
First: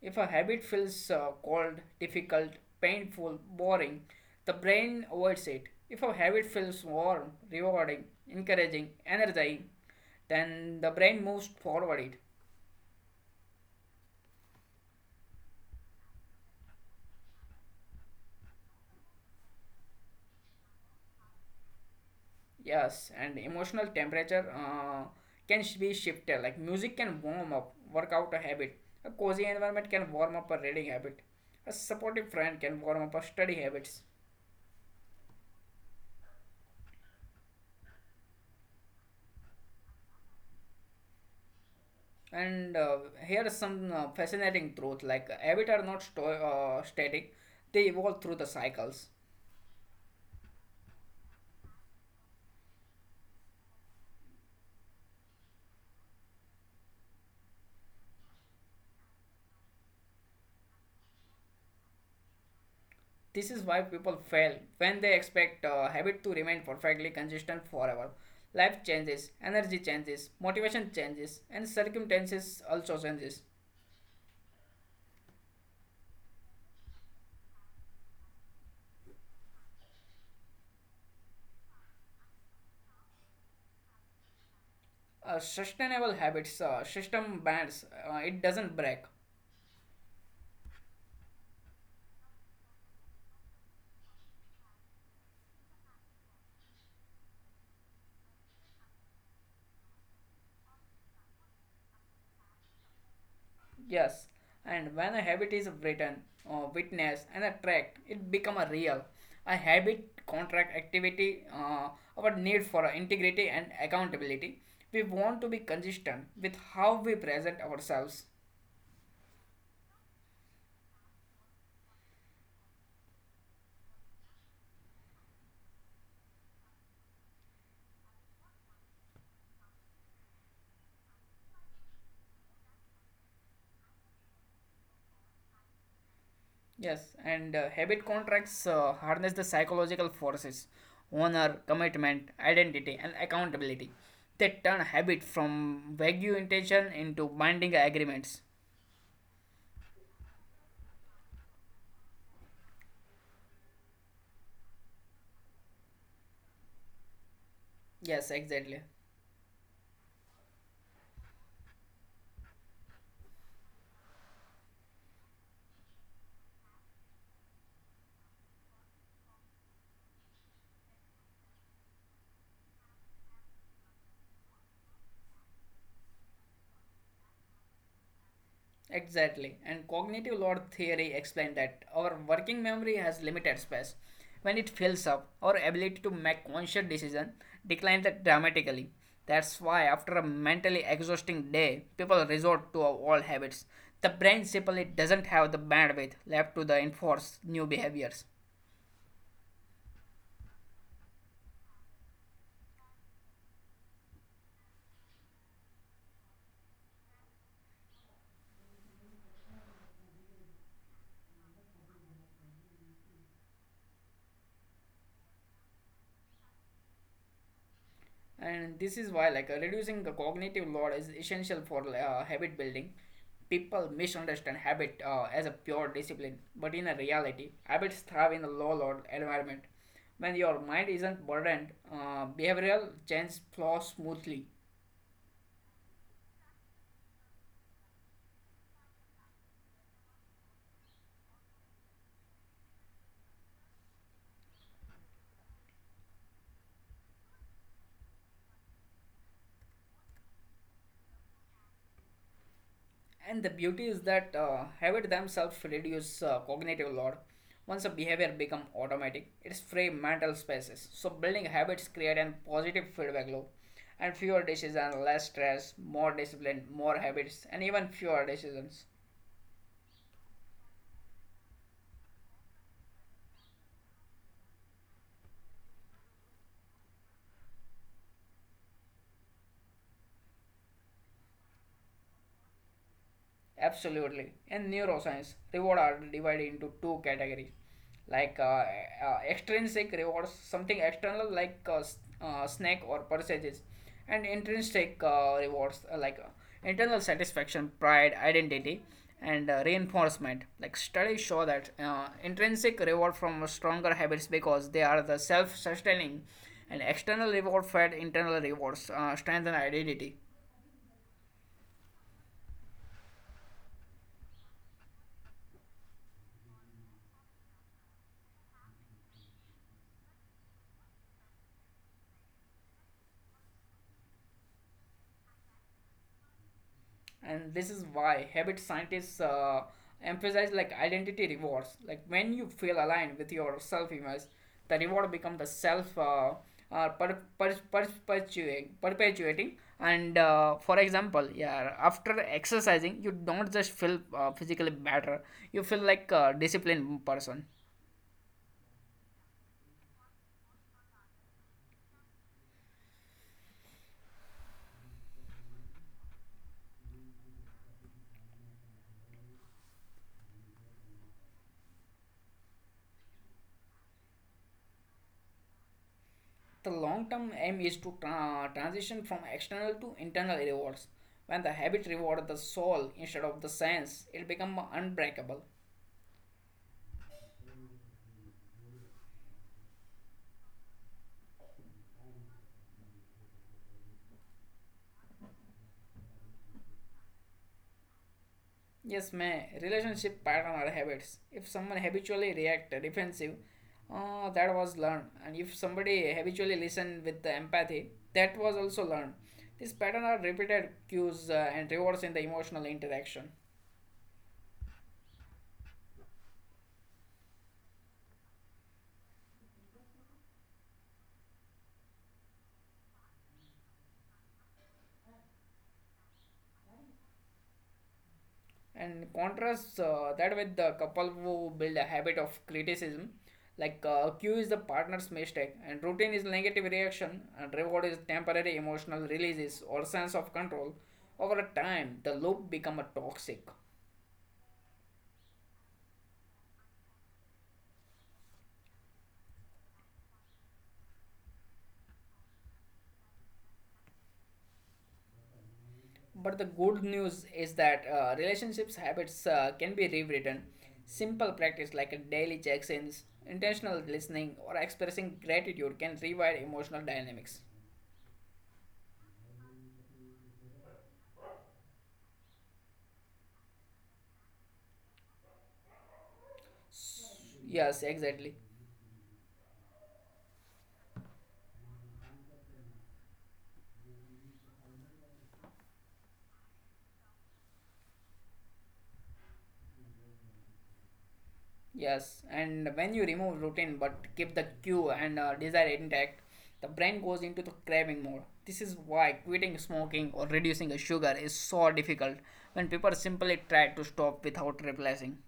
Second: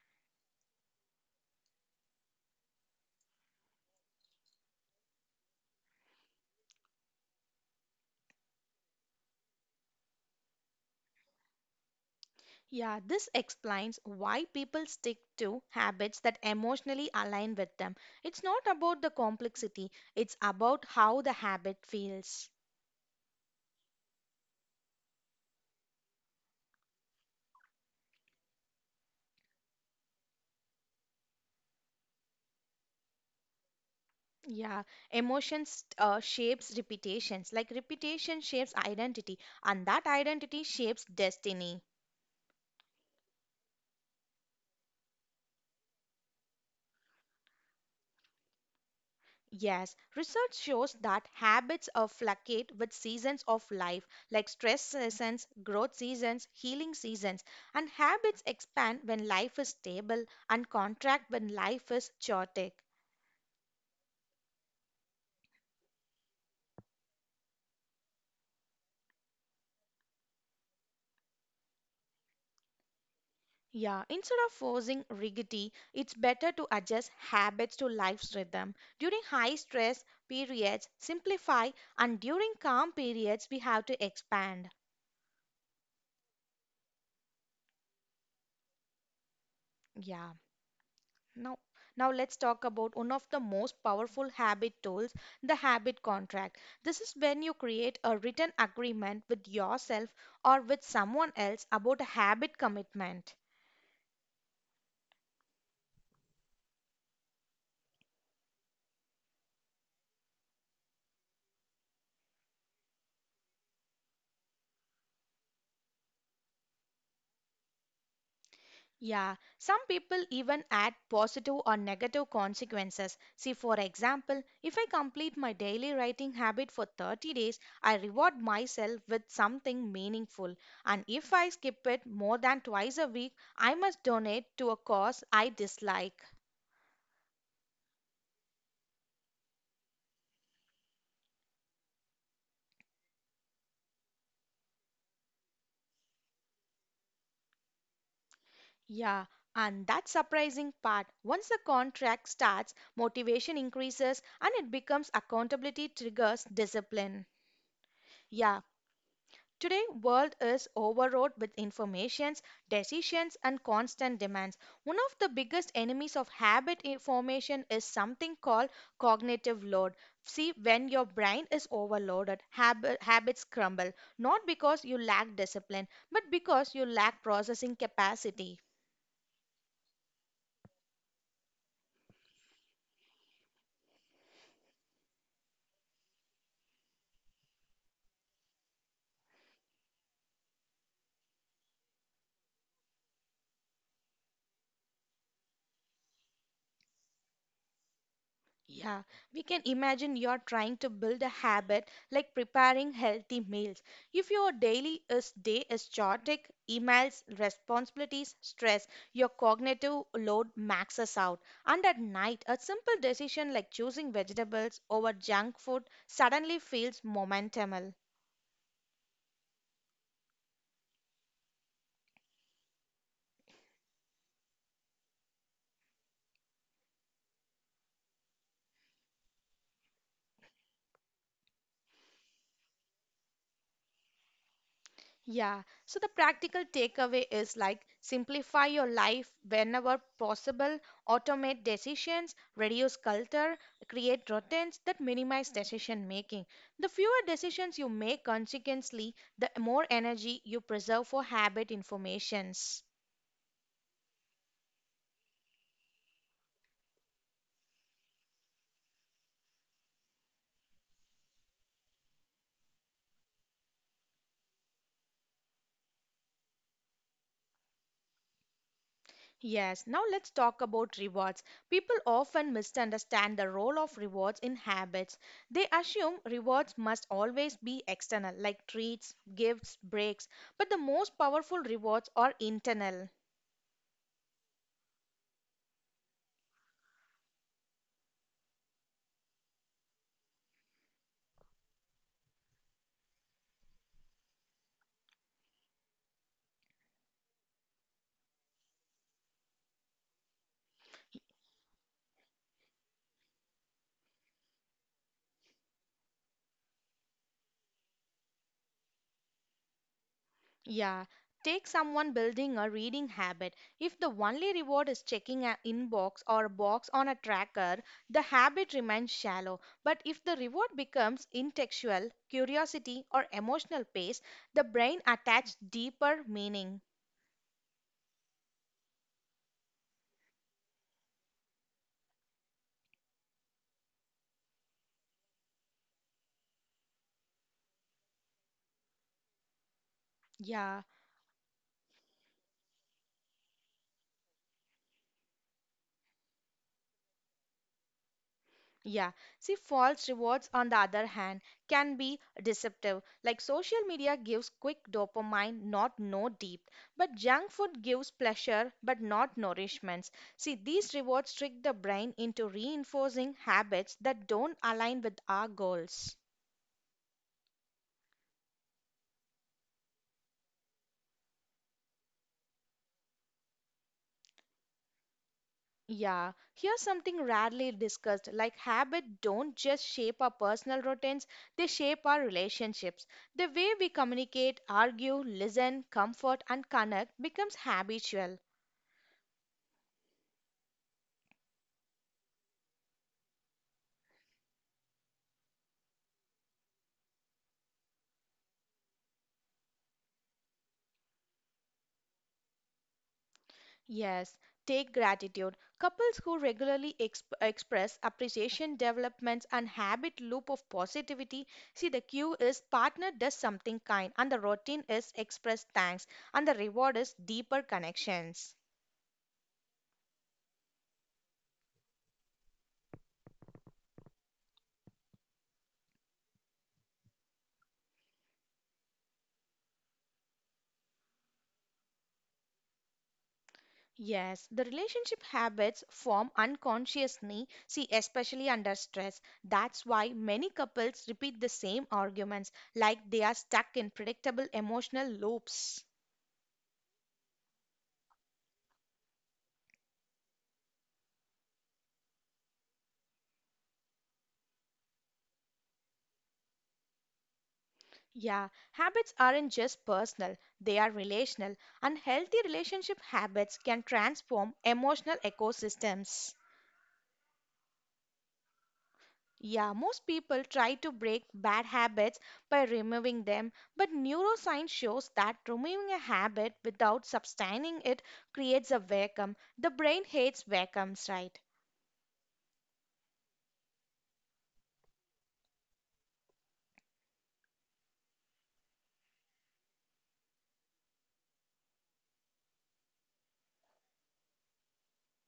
Speaker 2: If a habit feels cold, difficult, painful, boring, the brain avoids it. If a habit feels warm, rewarding, encouraging, energizing, then the brain moves forward it.
Speaker 1: Yeah, this explains why people stick to habits that emotionally align with them. It's not about the complexity, it's about how the habit feels.
Speaker 2: Yes, and emotional temperature can be shifted. Like music can warm up, work out a habit. A cozy environment can warm up a reading habit. A supportive friend can warm up a study habits.
Speaker 1: Yeah, emotions shapes reputations, like reputation shapes identity, and that identity shapes destiny.
Speaker 2: And Here is some fascinating truth like habits are not static, they evolve through the cycles.
Speaker 1: Yes, research shows that habits fluctuate with seasons of life, like stress seasons, growth seasons, healing seasons, and habits expand when life is stable and contract when life is chaotic.
Speaker 2: This is why people fail when they expect habit to remain perfectly consistent forever. Life changes, energy changes, motivation changes, and circumstances also changes.
Speaker 1: Yeah, instead of forcing rigidity, it's better to adjust habits to life's rhythm. During high stress periods, simplify, and during calm periods, we have to expand.
Speaker 2: A sustainable habits system bends, it doesn't break.
Speaker 1: Yeah. Now, now let's talk about one of the most powerful habit tools, the habit contract. This is when you create a written agreement with yourself or with someone else about a habit commitment.
Speaker 2: Yes, and when a habit is written, witnessed, and a tracked, it become a real. A habit, contract, activity, our need for integrity and accountability. We want to be consistent with how we present ourselves.
Speaker 1: Yeah, some people even add positive or negative consequences. See, for example, if I complete my daily writing habit for 30 days, I reward myself with something meaningful. And if I skip it more than twice a week, I must donate to a cause I dislike.
Speaker 2: Yes, and habit contracts harness the psychological forces, honor, commitment, identity, and accountability. They turn habit from vague intention into binding agreements.
Speaker 1: Yeah, and that surprising part. Once the contract starts, motivation increases and it becomes accountability triggers discipline.
Speaker 2: Yes,
Speaker 1: Yeah,
Speaker 2: exactly.
Speaker 1: today world is overloaded with informations, decisions and constant demands. One of the biggest enemies of habit formation is something called cognitive load. See, when your brain is overloaded, habits crumble, not because you lack discipline, but because you lack processing capacity.
Speaker 2: Exactly. And cognitive load theory explained that our working memory has limited space. When it fills up, our ability to make conscious decision declines dramatically. That's why after a mentally exhausting day, people resort to our old habits. The brain simply doesn't have the bandwidth left to the enforce new behaviors.
Speaker 1: Yeah, we can imagine you're trying to build a habit like preparing healthy meals. If your daily is day is chaotic, emails, responsibilities, stress, your cognitive load maxes out. And at night, a simple decision like choosing vegetables over junk food suddenly feels momentum.
Speaker 2: And this is why like reducing the cognitive load is essential for habit building. People misunderstand habit as a pure discipline, but in a reality habits thrive in a low load environment. When your mind isn't burdened, behavioral change flows smoothly.
Speaker 1: Yeah, so the practical takeaway is like simplify your life whenever possible, automate decisions, reduce clutter, create routines that minimize decision making. The fewer decisions you make, consequently, the more energy you preserve for habit informations.
Speaker 2: And the beauty is that habits themselves reduce cognitive load. Once a behavior becomes automatic, it's free mental spaces. So building habits create a positive feedback loop, and fewer decisions, less stress, more discipline, more habits, and even fewer decisions.
Speaker 1: Yes, now let's talk about rewards. People often misunderstand the role of rewards in habits. They assume rewards must always be external, like treats, gifts, breaks, but the most powerful rewards are internal.
Speaker 2: Absolutely. In neuroscience, reward are divided into two categories, like extrinsic rewards, something external like snack or purchases, and intrinsic rewards like internal satisfaction, pride, identity, and reinforcement. Like studies show that intrinsic reward from stronger habits because they are the self-sustaining, and external reward fed internal rewards strengthen identity.
Speaker 1: Yeah, take someone building a reading habit. If the only reward is checking an inbox or a box on a tracker, the habit remains shallow. But if the reward becomes intellectual, curiosity, or emotional pace, the brain attaches deeper meaning.
Speaker 2: And this is why habit scientists emphasize like identity rewards, like when you feel aligned with your self image, the reward become the self perpetuating. And For
Speaker 1: Yeah.
Speaker 2: example, yeah, after exercising you don't just feel physically better, you feel like a disciplined person.
Speaker 1: Yeah. See, false rewards, on the other hand, can be deceptive. Like social media gives quick dopamine, not no deep. But junk food gives pleasure, but not nourishments. See, these rewards trick the brain into reinforcing habits that don't align with our goals.
Speaker 2: The long term aim is to transition from external to internal rewards. When the habit reward the soul instead of the sense, it become unbreakable.
Speaker 1: Yeah, here's something rarely discussed like habit don't just shape our personal routines, they shape our relationships. The way we communicate, argue, listen, comfort, and connect becomes habitual.
Speaker 2: Yes, man. Relationship pattern or habits. If someone habitually react defensive, that was learned. And if somebody habitually listen with the empathy, that was also learned. These pattern are repeated cues and rewards in the emotional interaction.
Speaker 1: Yes, take gratitude. Couples who regularly express appreciation developments and habit loop of positivity, see the cue is partner does something kind and the routine is express thanks and the reward is deeper connections.
Speaker 2: And contrast that with the couple who build a habit of criticism, like cue is the partner's mistake, and routine is negative reaction, and reward is temporary emotional releases or sense of control. Over time, the loop become a toxic.
Speaker 1: Yes, the relationship habits form unconsciously, see, especially under stress. That's why many couples repeat the same arguments, like they are stuck in predictable emotional loops.
Speaker 2: But the good news is that relationships habits can be rewritten. Simple practice like a daily check-ins, intentional listening, or expressing gratitude can rewire emotional dynamics.
Speaker 1: Yeah, habits aren't just personal, they are relational, and healthy relationship habits can transform emotional ecosystems.
Speaker 2: S- Yes, exactly.
Speaker 1: Yeah, most people try to break bad habits by removing them, but neuroscience shows that removing a habit without sustaining it creates a vacuum. The brain hates vacuums, right?
Speaker 2: Yes, and when you remove routine but keep the cue and desire intact, the brain goes into the craving mode. This is why quitting smoking or reducing the sugar is so difficult when people simply try to stop without replacing.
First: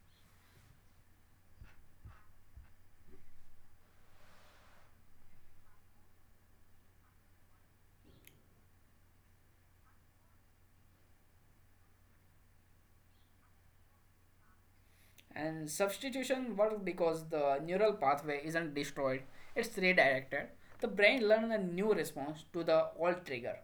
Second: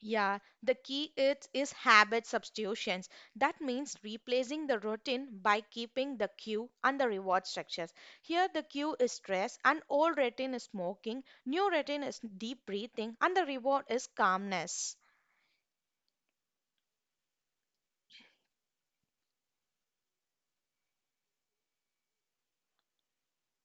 Speaker 1: Yeah, the key is habit substitutions. That means replacing the routine by keeping the cue and the reward structures. Here, the cue is stress, and old routine is smoking, new routine is deep breathing, and the reward is calmness.
Speaker 2: And substitution works because the neural pathway isn't destroyed, it's redirected. The brain learns a new response to the old trigger.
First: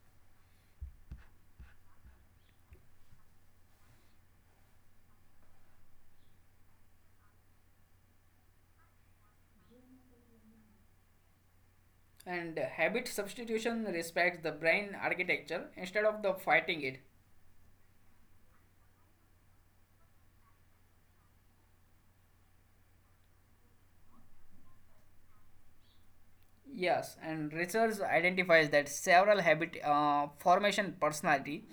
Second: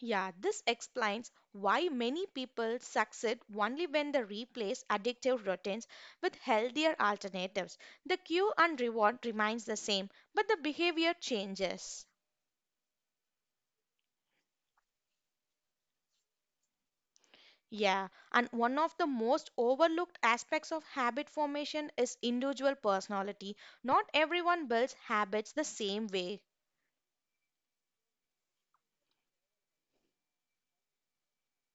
Speaker 1: Yeah, this explains why many people succeed only when they replace addictive routines with healthier alternatives. The cue and reward remains the same, but the behavior changes.
Speaker 2: And habit substitution respects the brain architecture instead of the fighting it.
Speaker 1: Yeah, and one of the most overlooked aspects of habit formation is individual personality. Not everyone builds habits the same way.
Speaker 2: Yes, and research identifies that several habit formation personality.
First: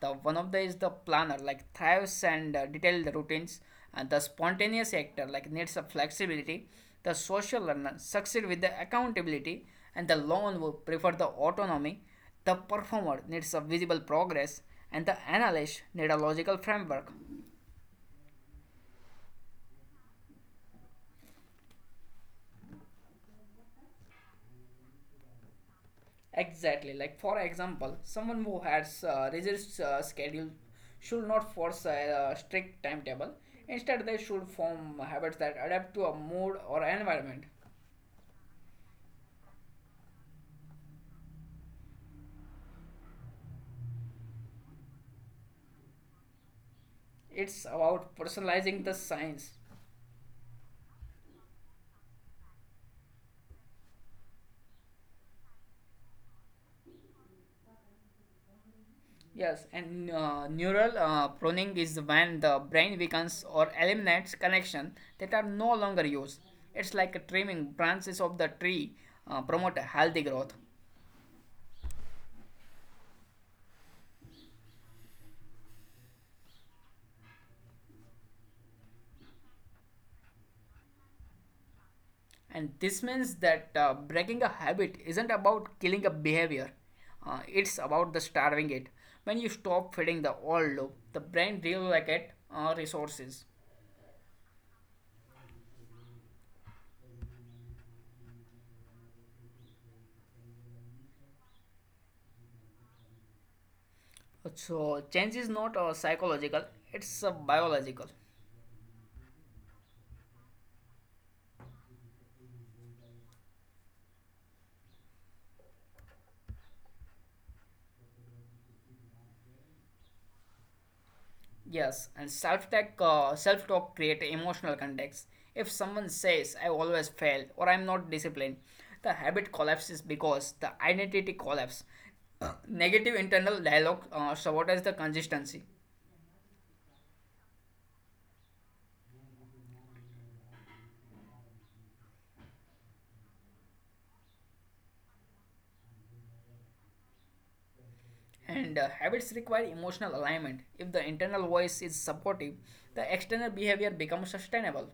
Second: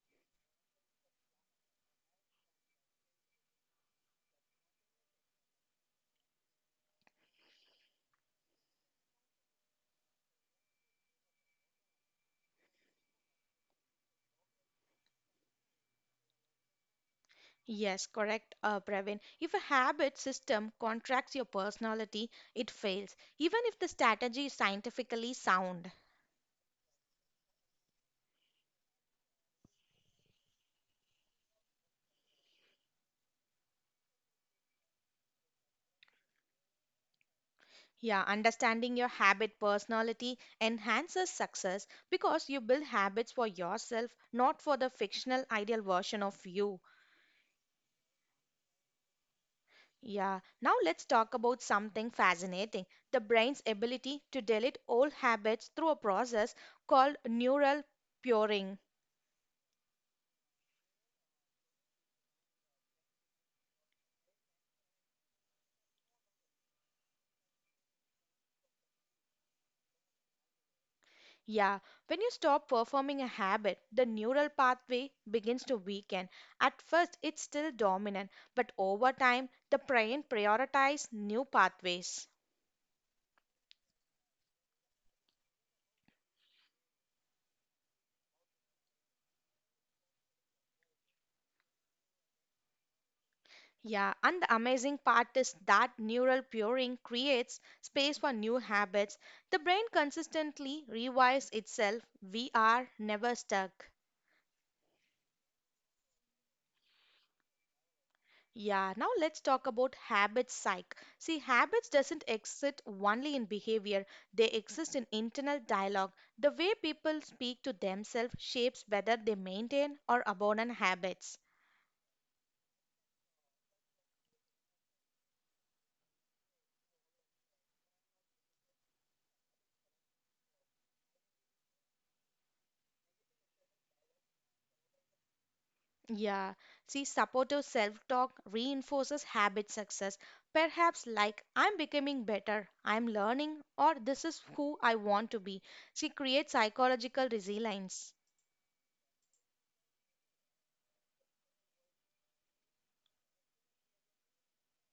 Speaker 2: The one of the is the planner, like thrives and detailed routines, and the spontaneous actor, like needs a flexibility. The social learner succeed with the accountability, and the lone would prefer the autonomy. The performer needs a visible progress, and the analyst need a logical framework.
Speaker 1: Yes, correct, Praveen. If a habit system contracts your personality, it fails, even if the strategy is scientifically sound.
Speaker 2: Exactly. Like for example, someone who has rigid schedule should not force a, strict timetable. Instead, they should form habits that adapt to a mood or environment.
Speaker 1: Yeah, understanding your habit personality enhances success because you build habits for yourself, not for the fictional ideal version of you.
Speaker 2: It's about personalizing the science.
Speaker 1: Yeah, now let's talk about something fascinating, the brain's ability to delete old habits through a process called neural puring.
Speaker 2: Yes, and neural pruning is when the brain weakens or eliminates connection that are no longer used. It's like trimming branches of the tree promote healthy growth.
Speaker 1: Yeah, when you stop performing a habit, the neural pathway begins to weaken. At first, it's still dominant, but over time, the brain prioritizes new pathways.
Speaker 2: And this means that breaking a habit isn't about killing a behavior, it's about the starving it. When you stop feeding the old loop, the brain reallocates resources.
Speaker 1: Yeah, and the amazing part is that neural purring creates space for new habits. The brain consistently rewires itself. We are never stuck.
Speaker 2: So, change is not psychological, it's biological.
Speaker 1: Yeah, now let's talk about habit psych. See, habits doesn't exist only in behavior. They exist in internal dialogue. The way people speak to themselves shapes whether they maintain or abandon habits.
Speaker 2: Yes, and self talk create emotional context. If someone says I always fail or I'm not disciplined, the habit collapses because the identity collapses. Negative internal dialogue sabotages the consistency.
Speaker 1: Yeah, see, supportive self-talk reinforces habit success. Perhaps like I'm becoming better, I'm learning, or this is who I want to be. She creates psychological resilience.
Speaker 2: And habits require emotional alignment. If the internal voice is supportive, the external behavior becomes sustainable.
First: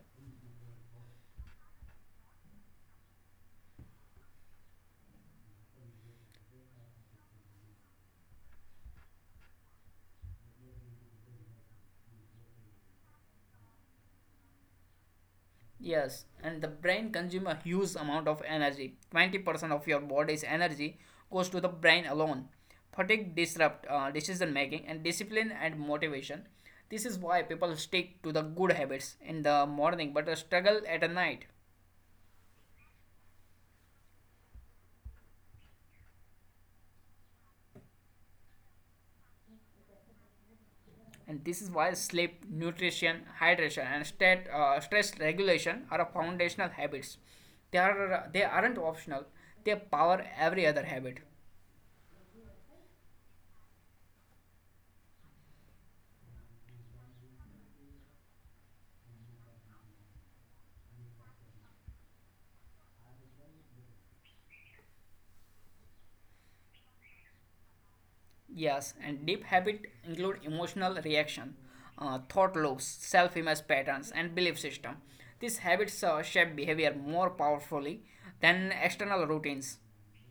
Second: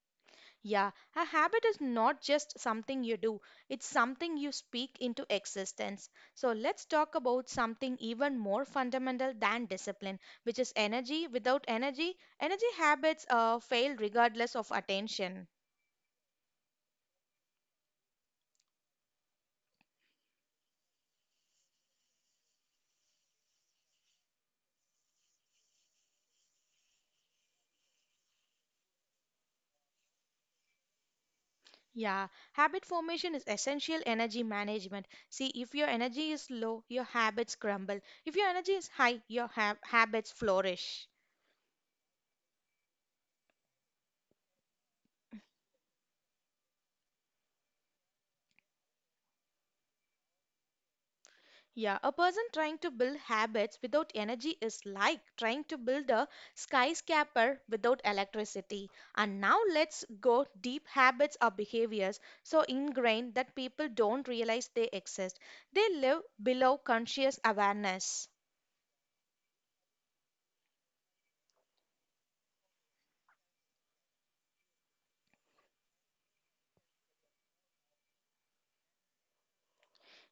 Speaker 1: Yeah, a habit is not just something you do, it's something you speak into existence. So let's talk about something even more fundamental than discipline, which is energy. Without energy, energy habits fail regardless of attention.
Speaker 2: Yes, and the brain consumes a huge amount of energy. 20% of your body's energy goes to the brain alone. Fatigue disrupt decision making and discipline and motivation. This is why people stick to the good habits in the morning but struggle at night.
Speaker 1: Yeah, habit formation is essential energy management. See, if your energy is low, your habits crumble. If your energy is high, your habits flourish.
Speaker 2: And this is why sleep, nutrition, hydration, and state, stress regulation are foundational habits. They aren't optional. They power every other habit.
Speaker 1: Yeah, a person trying to build habits without energy is like trying to build a skyscraper without electricity. And now let's go deep habits or behaviors so ingrained that people don't realize they exist. They live below conscious awareness.
Speaker 2: Yes, and deep habit include emotional reaction, thought loops, self-image patterns, and belief system. These habits shape behavior more powerfully than external routines.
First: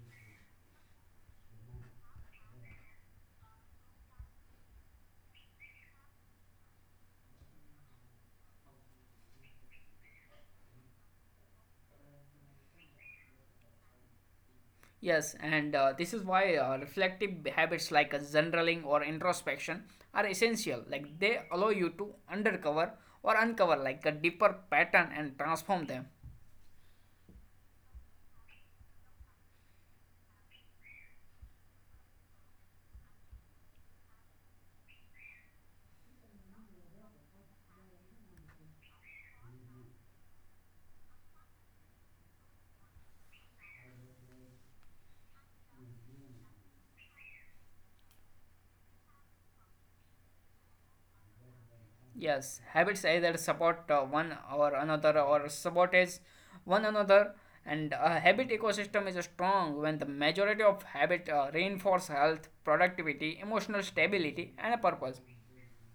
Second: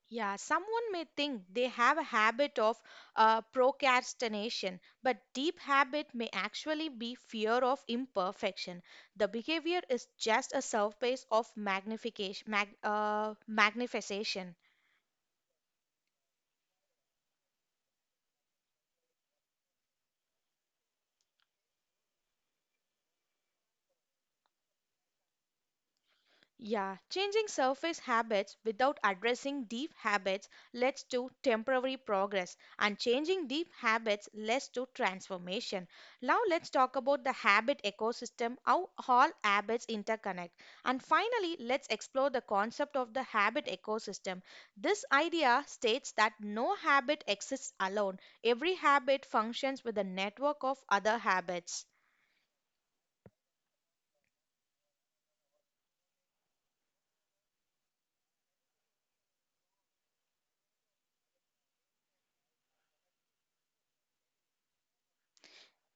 Speaker 1: Yeah, someone may think they have a habit of procrastination, but deep habit may actually be fear of imperfection. The behavior is just a surface of magnification, magnification.
Speaker 2: Yes, and this is why reflective habits like journaling or introspection are essential. Like they allow you to undercover or uncover like a deeper pattern and transform them.
Speaker 1: Yeah, changing surface habits without addressing deep habits leads to temporary progress, and changing deep habits leads to transformation. Now, let's talk about the habit ecosystem, how all habits interconnect. And finally, let's explore the concept of the habit ecosystem. This idea states that no habit exists alone, every habit functions with a network of other habits.
Speaker 2: Yes, habits either support one or another or sabotage one another. And a habit ecosystem is strong when the majority of habit reinforce health, productivity, emotional stability, and a purpose.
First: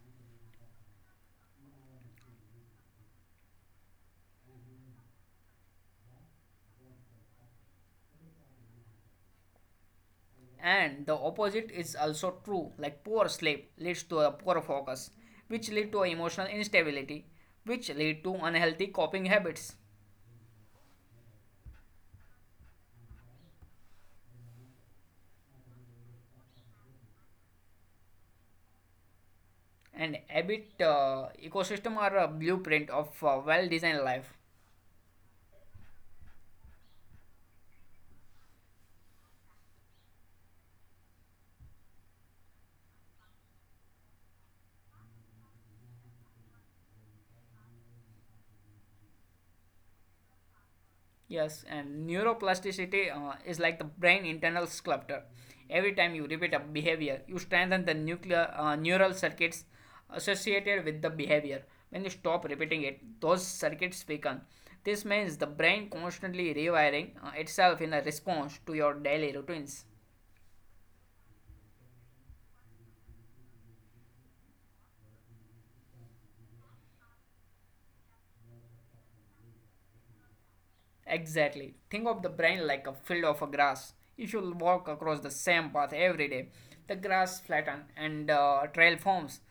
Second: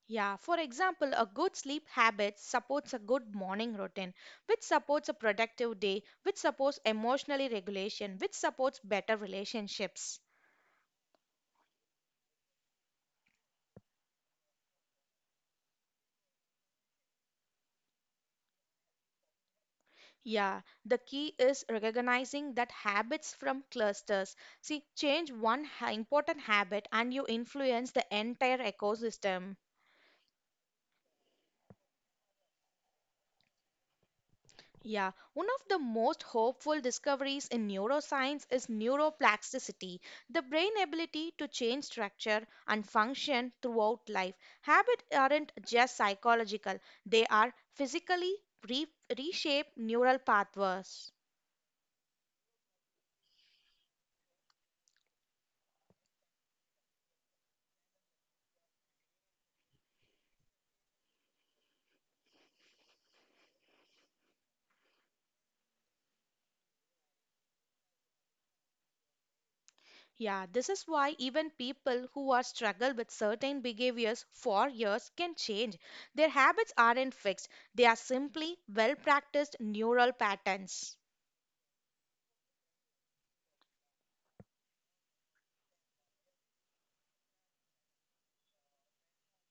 Speaker 1: Yeah, for example, a good sleep habit supports a good morning routine, which supports a productive day, which supports emotionally regulation, which supports better relationships.
Speaker 2: And the opposite is also true, like poor sleep leads to a poor focus, which lead to emotional instability, which lead to unhealthy coping habits.
Speaker 1: Yeah, the key is recognizing that habits from clusters. See, change one important habit and you influence the entire ecosystem.
Speaker 2: And habit ecosystem are a blueprint of a well-designed life.
Speaker 1: Yeah, one of the most hopeful discoveries in neuroscience is neuroplasticity, the brain ability to change structure and function throughout life. Habits aren't just psychological, they are physically re- reshape neural pathways.
Speaker 2: Yes, and neuroplasticity is like the brain internal sculptor. Every time you repeat a behavior, you strengthen the nuclear neural circuits associated with the behavior. When you stop repeating it, those circuits weaken. This means the brain constantly rewiring itself in a response to your daily routines.
Speaker 1: Yeah, this is why even people who are struggle with certain behaviors for years can change. Their habits aren't fixed, they are simply well practiced neural patterns.
Speaker 2: Exactly. Think of the brain like a field of a grass. If you walk across the same path every day, the grass flattens and trail forms,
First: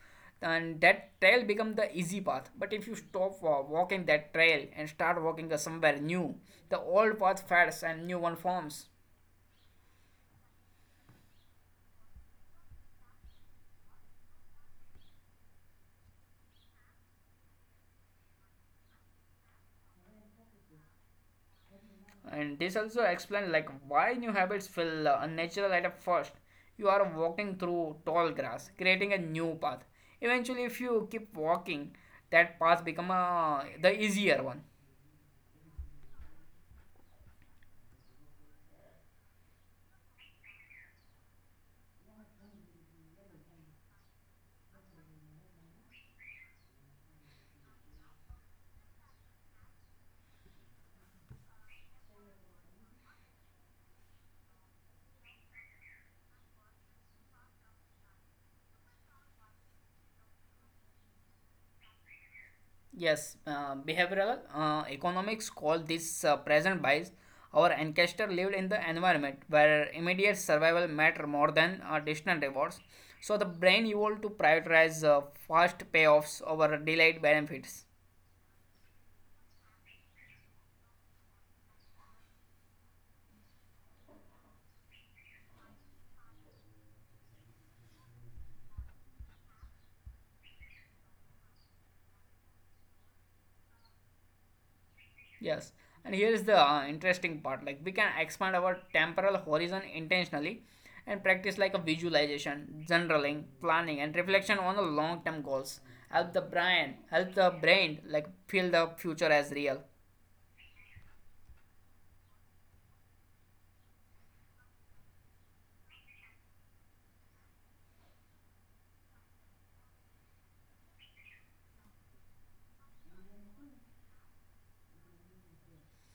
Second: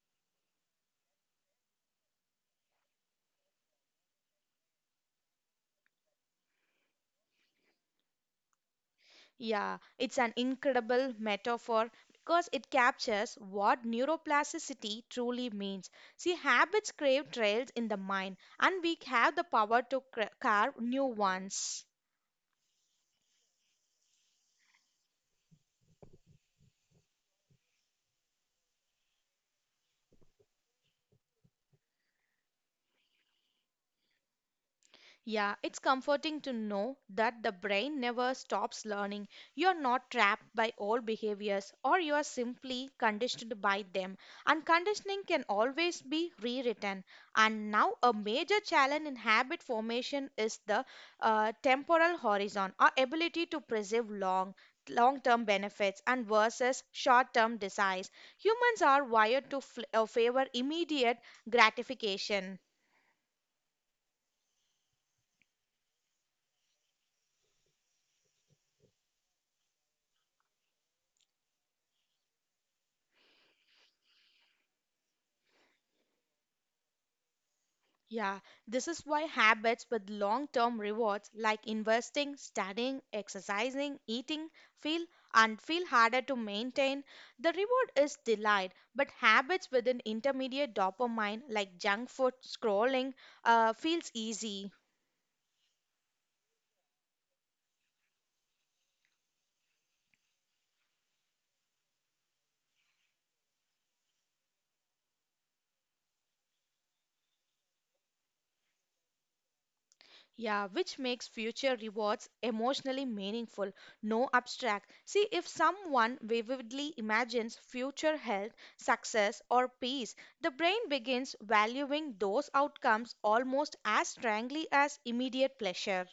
Speaker 2: and that trail becomes the easy path. But if you stop walking that trail and start walking somewhere new, the old path fades and new one forms.
Speaker 1: Yeah, it's an incredible metaphor because it captures what neuroplasticity truly means. See, habits crave trails in the mind, and we have the power to carve new ones.
Speaker 2: And this also explains like why new habits feel unnatural at first. You are walking through tall grass, creating a new path. Eventually, if you keep walking, that path become the easier one.
Speaker 1: Yeah, it's comforting to know that the brain never stops learning. You're not trapped by old behaviors or you are simply conditioned by them. And conditioning can always be rewritten. And now, a major challenge in habit formation is the temporal horizon, our ability to preserve long-term benefits and versus short-term desires. Humans are wired to favor immediate gratification.
Speaker 2: Yes, behavioral economics call this present bias. Our ancestor lived in the environment where immediate survival mattered more than distant rewards. So the brain evolved to prioritize fast payoffs over delayed benefits.
Speaker 1: Yeah, this is why habits with long term rewards like investing, studying, exercising, eating feel feel harder to maintain. The reward is delayed, but habits with an intermediate dopamine like junk food scrolling feels easy.
Speaker 2: Yes, and here is the interesting part like we can expand our temporal horizon intentionally and practice like a visualization, journaling, planning, and reflection on the long term goals. Help the brain like feel the future as real.
Speaker 1: Yeah, which makes future rewards emotionally meaningful, no abstract. See, if someone vividly imagines future health, success, or peace, the brain begins valuing those outcomes almost as strongly as immediate pleasure.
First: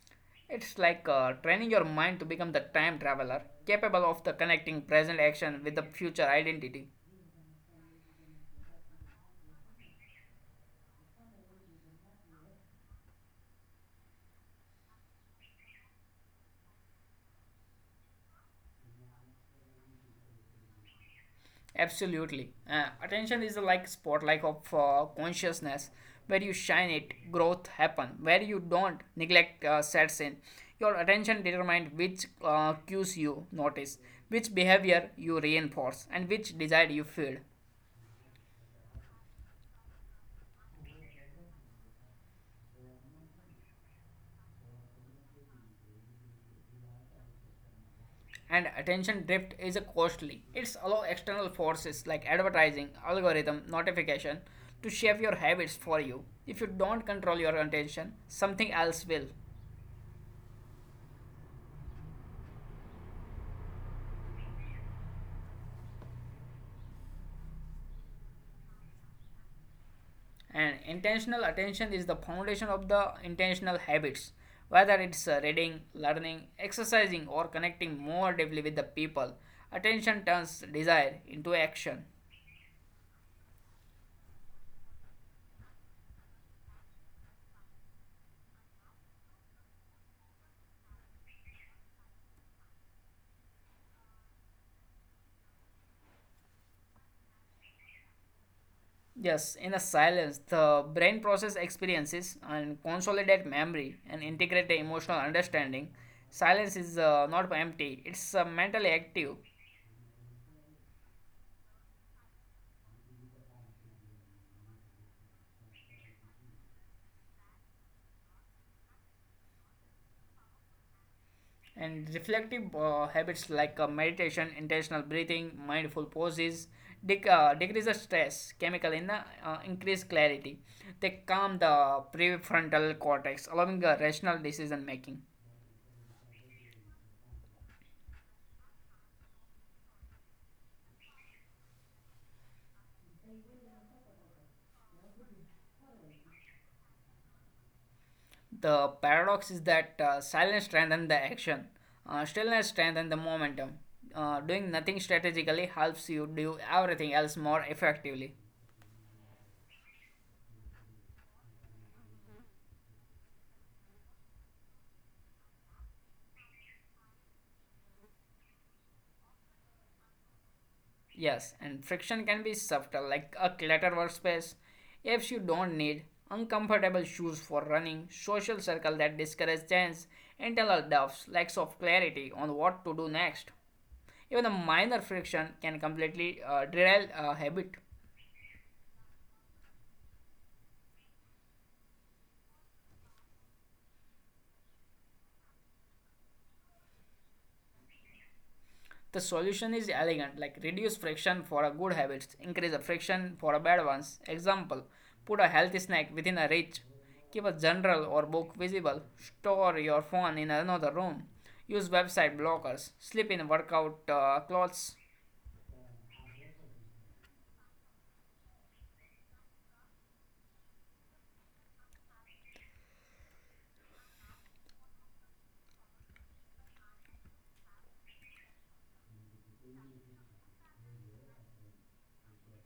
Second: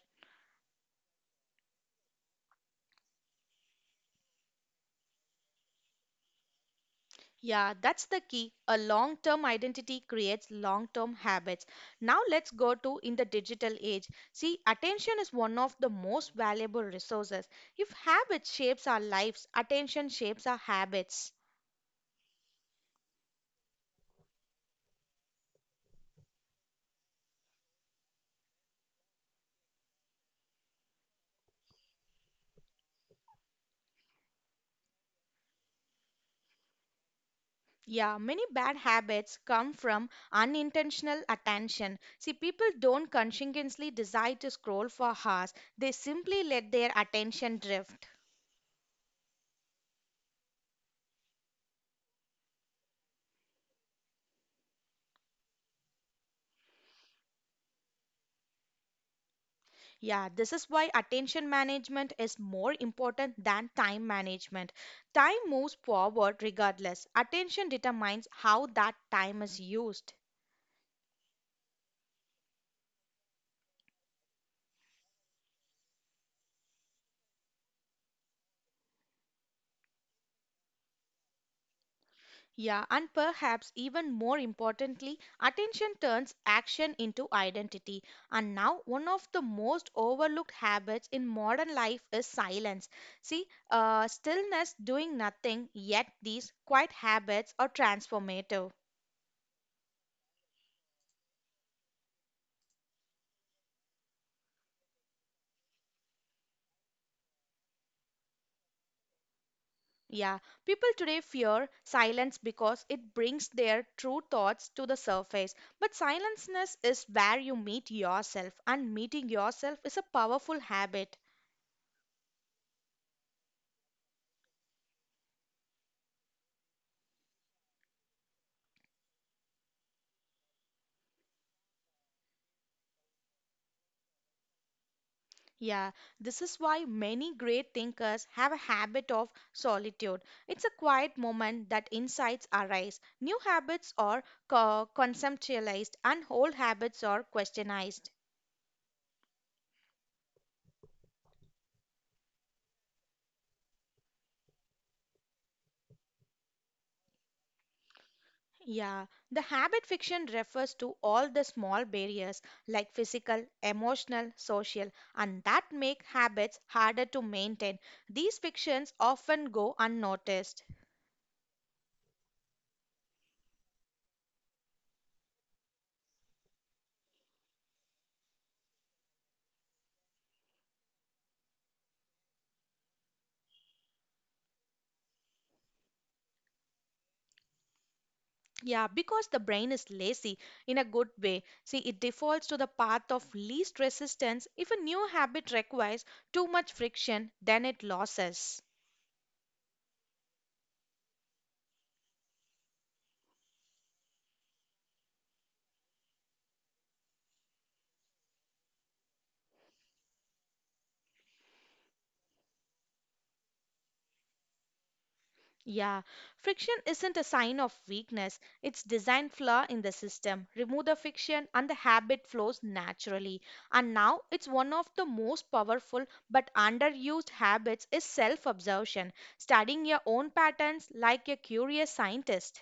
Speaker 2: It's like training your mind to become the time traveler, capable of the connecting present action with the future identity.
Speaker 1: Yeah, that's the key. A long term identity creates long term habits. Now, let's go to in the digital age. See, attention is one of the most valuable resources. If habits shapes our lives, attention shapes our habits.
Speaker 2: Absolutely. Attention is like spotlight of consciousness. Where you shine it, growth happen. Where you don't, neglect sets in. Your attention determines which cues you notice, which behavior you reinforce, and which desire you feed.
Speaker 1: Yeah, many bad habits come from unintentional attention. See, people don't conscientiously decide to scroll for hours, they simply let their attention drift.
Speaker 2: And attention drift is a costly. It's allow external forces like advertising, algorithm, notification to shape your habits for you. If you don't control your attention, something else will.
Speaker 1: Yeah, this is why attention management is more important than time management. Time moves forward regardless. Attention determines how that time is used.
Speaker 2: And intentional attention is the foundation of the intentional habits, whether it's reading, learning, exercising, or connecting more deeply with the people. Attention turns desire into action.
Speaker 1: Yeah, and perhaps even more importantly, attention turns action into identity. And now, one of the most overlooked habits in modern life is silence. See, stillness, doing nothing, yet these quiet habits are transformative.
Speaker 2: Yes, in the silence, the brain process experiences and consolidate memory and integrate the emotional understanding. Silence is not empty; it's mentally active.
Speaker 1: Yeah, people today fear silence because it brings their true thoughts to the surface. But silenceness is where you meet yourself, and meeting yourself is a powerful habit.
Speaker 2: And reflective habits like meditation, intentional breathing, mindful poses decrease the stress chemical in the increase clarity. They calm the prefrontal cortex, allowing rational decision making.
Speaker 1: Yeah, this is why many great thinkers have a habit of solitude. It's a quiet moment that insights arise. New habits are conceptualized, and old habits are questionized.
Speaker 2: The paradox is that silence strengthens the action, stillness strengthens the momentum. Doing nothing strategically helps you do everything else more effectively.
Speaker 1: Yeah, the habit fiction refers to all the small barriers like physical, emotional, social, and that make habits harder to maintain. These fictions often go unnoticed.
Speaker 2: Yes, and friction can be subtle, like a cluttered workspace, apes you don't need, uncomfortable shoes for running, social circle that discourage change, internal doubts, lacks of clarity on what to do next. Even a minor friction can completely derail a habit.
Speaker 1: Yeah, because the brain is lazy in a good way. See, it defaults to the path of least resistance. If a new habit requires too much friction, then it loses.
Speaker 2: The solution is elegant, like reduce friction for a good habit, increase the friction for a bad ones. Example, put a healthy snack within a reach, keep a journal or book visible, store your phone in another room, use website blockers, sleep in workout clothes.
Speaker 1: Yeah, friction isn't a sign of weakness, it's design flaw in the system. Remove the friction and the habit flows naturally. And now it's one of the most powerful but underused habits is self-observation, studying your own patterns like a curious scientist.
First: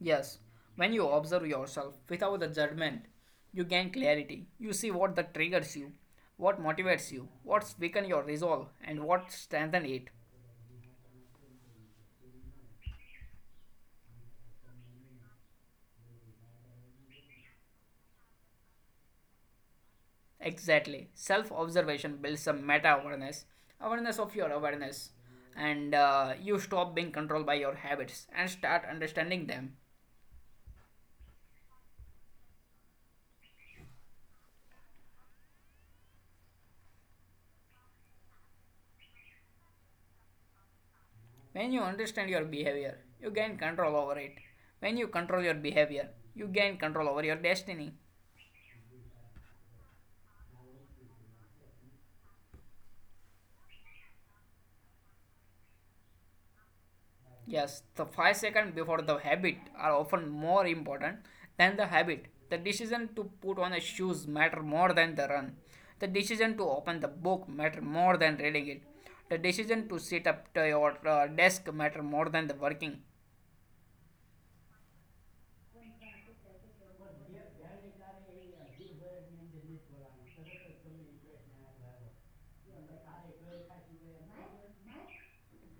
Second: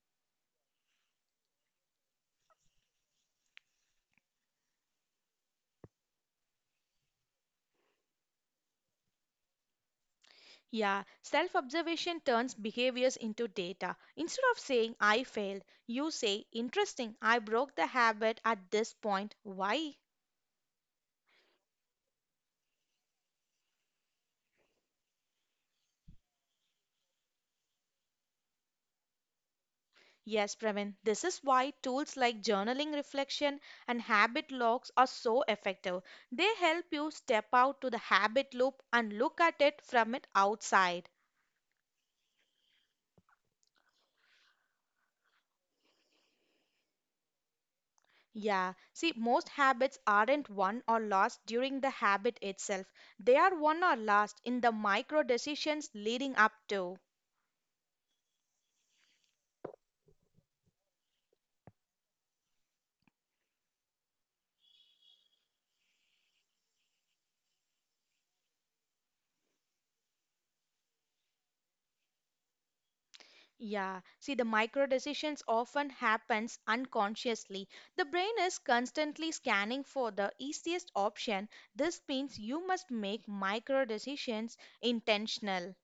Speaker 2: Yes, when you observe yourself without the judgment, you gain clarity. You see what that triggers you, what motivates you, what weaken your resolve, and what strengthen it.
Speaker 1: Yeah, self observation turns behaviors into data. Instead of saying, I failed, you say, interesting, I broke the habit at this point. Why?
Speaker 2: Exactly. Self observation builds a meta awareness, awareness of your awareness, and you stop being controlled by your habits and start understanding them.
Speaker 1: Yes, Pravin, this is why tools like journaling reflection and habit logs are so effective. They help you step out to the habit loop and look at it from it outside.
Speaker 2: When you understand your behavior, you gain control over it. When you control your behavior, you gain control over your destiny.
Speaker 1: Yeah, see, most habits aren't won or lost during the habit itself. They are won or lost in the micro decisions leading up to.
Speaker 2: Yes, the 5 seconds before the habit are often more important than the habit. The decision to put on the shoes matter more than the run. The decision to open the book matter more than reading it. The decision to sit up to your desk matter more than the working.
Speaker 1: Yeah, see the micro decisions often happens unconsciously. The brain is constantly scanning for the easiest option. This means you must make micro decisions intentional.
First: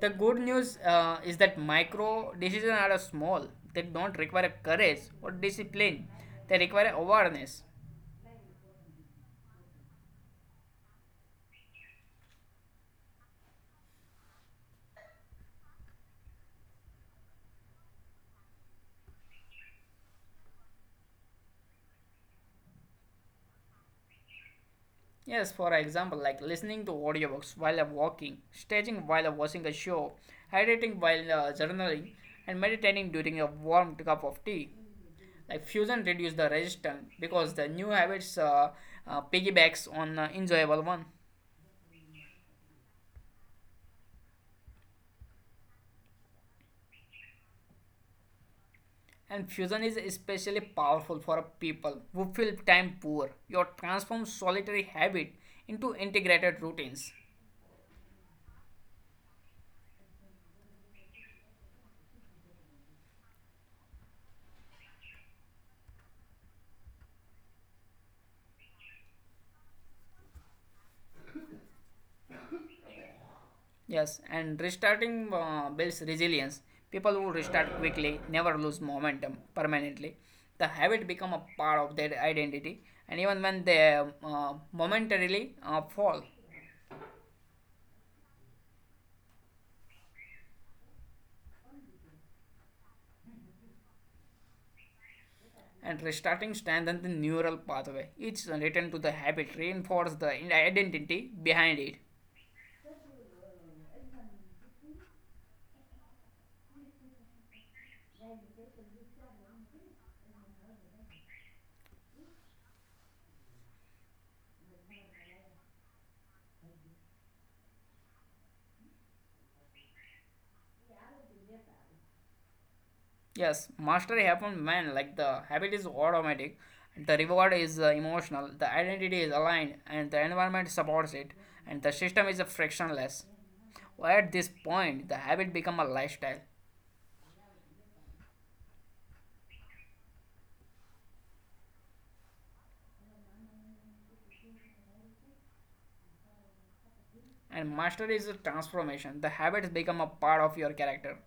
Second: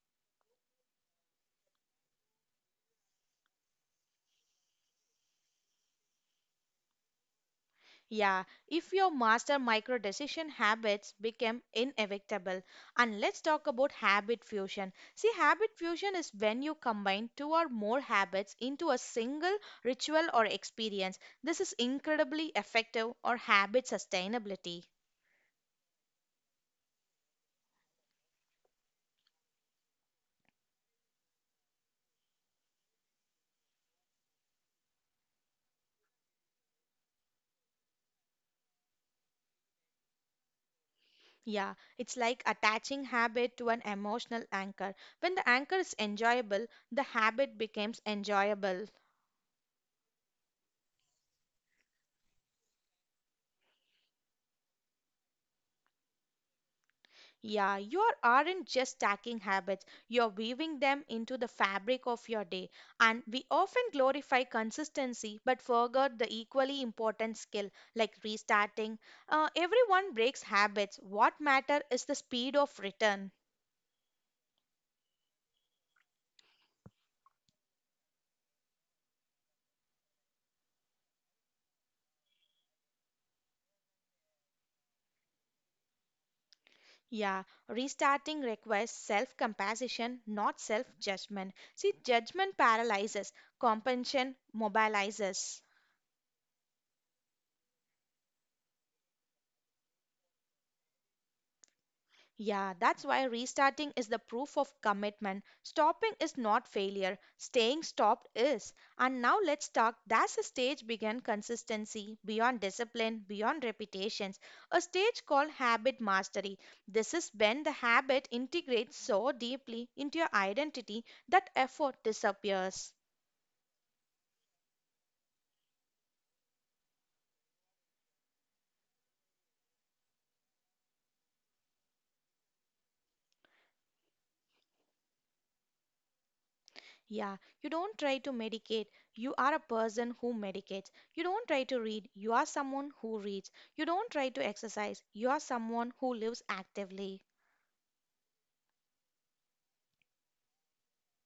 Speaker 2: The good news is that micro decisions are small. They don't require courage or discipline. They require awareness.
Speaker 1: Yeah, if your master micro decision habits become inevitable. And let's talk about habit fusion. See, habit fusion is when you combine two or more habits into a single ritual or experience. This is incredibly effective or habit sustainability.
Speaker 2: Yes, for example, like listening to audiobooks while I'm walking, staging while I'm watching a show, hydrating while journaling, and meditating during a warm cup of tea. Like fusion reduce the resistance because the new habits piggybacks on enjoyable one.
Speaker 1: Yeah, it's like attaching habit to an emotional anchor. When the anchor is enjoyable, the habit becomes enjoyable.
Speaker 2: And fusion is especially powerful for people who feel time poor. You transform solitary habit into integrated routines.
Speaker 1: Yeah, aren't just stacking habits, you're weaving them into the fabric of your day. And we often glorify consistency but forget the equally important skill like restarting. Everyone breaks habits. What matter is the speed of return.
Speaker 2: Yes, and restarting builds resilience. People who restart quickly never lose momentum permanently. The habit become a part of their identity, and even when they momentarily fall,
Speaker 1: Yeah, restarting requires self compassion, not self judgment. See, judgment paralyzes, compassion mobilizes.
Speaker 2: and restarting strengthens the neural pathway. Each return to the habit reinforces the identity behind it.
Speaker 1: Yeah, that's why restarting is the proof of commitment. Stopping is not failure, staying stopped is. And now let's talk. That's a stage beyond consistency, beyond discipline, beyond repetitions, a stage called habit mastery. This is when the habit integrates so deeply into your identity that effort disappears.
Speaker 2: Yes, mastery happens when like the habit is automatic, the reward is emotional, the identity is aligned, and the environment supports it, and the system is frictionless. Well, at this point, the habit become a lifestyle,
Speaker 1: Yeah, you don't try to medicate. You are a person who medicates. You don't try to read. You are someone who reads. You don't try to exercise. You are someone who lives actively.
Speaker 2: and mastery is a transformation. The habits become a part of your character.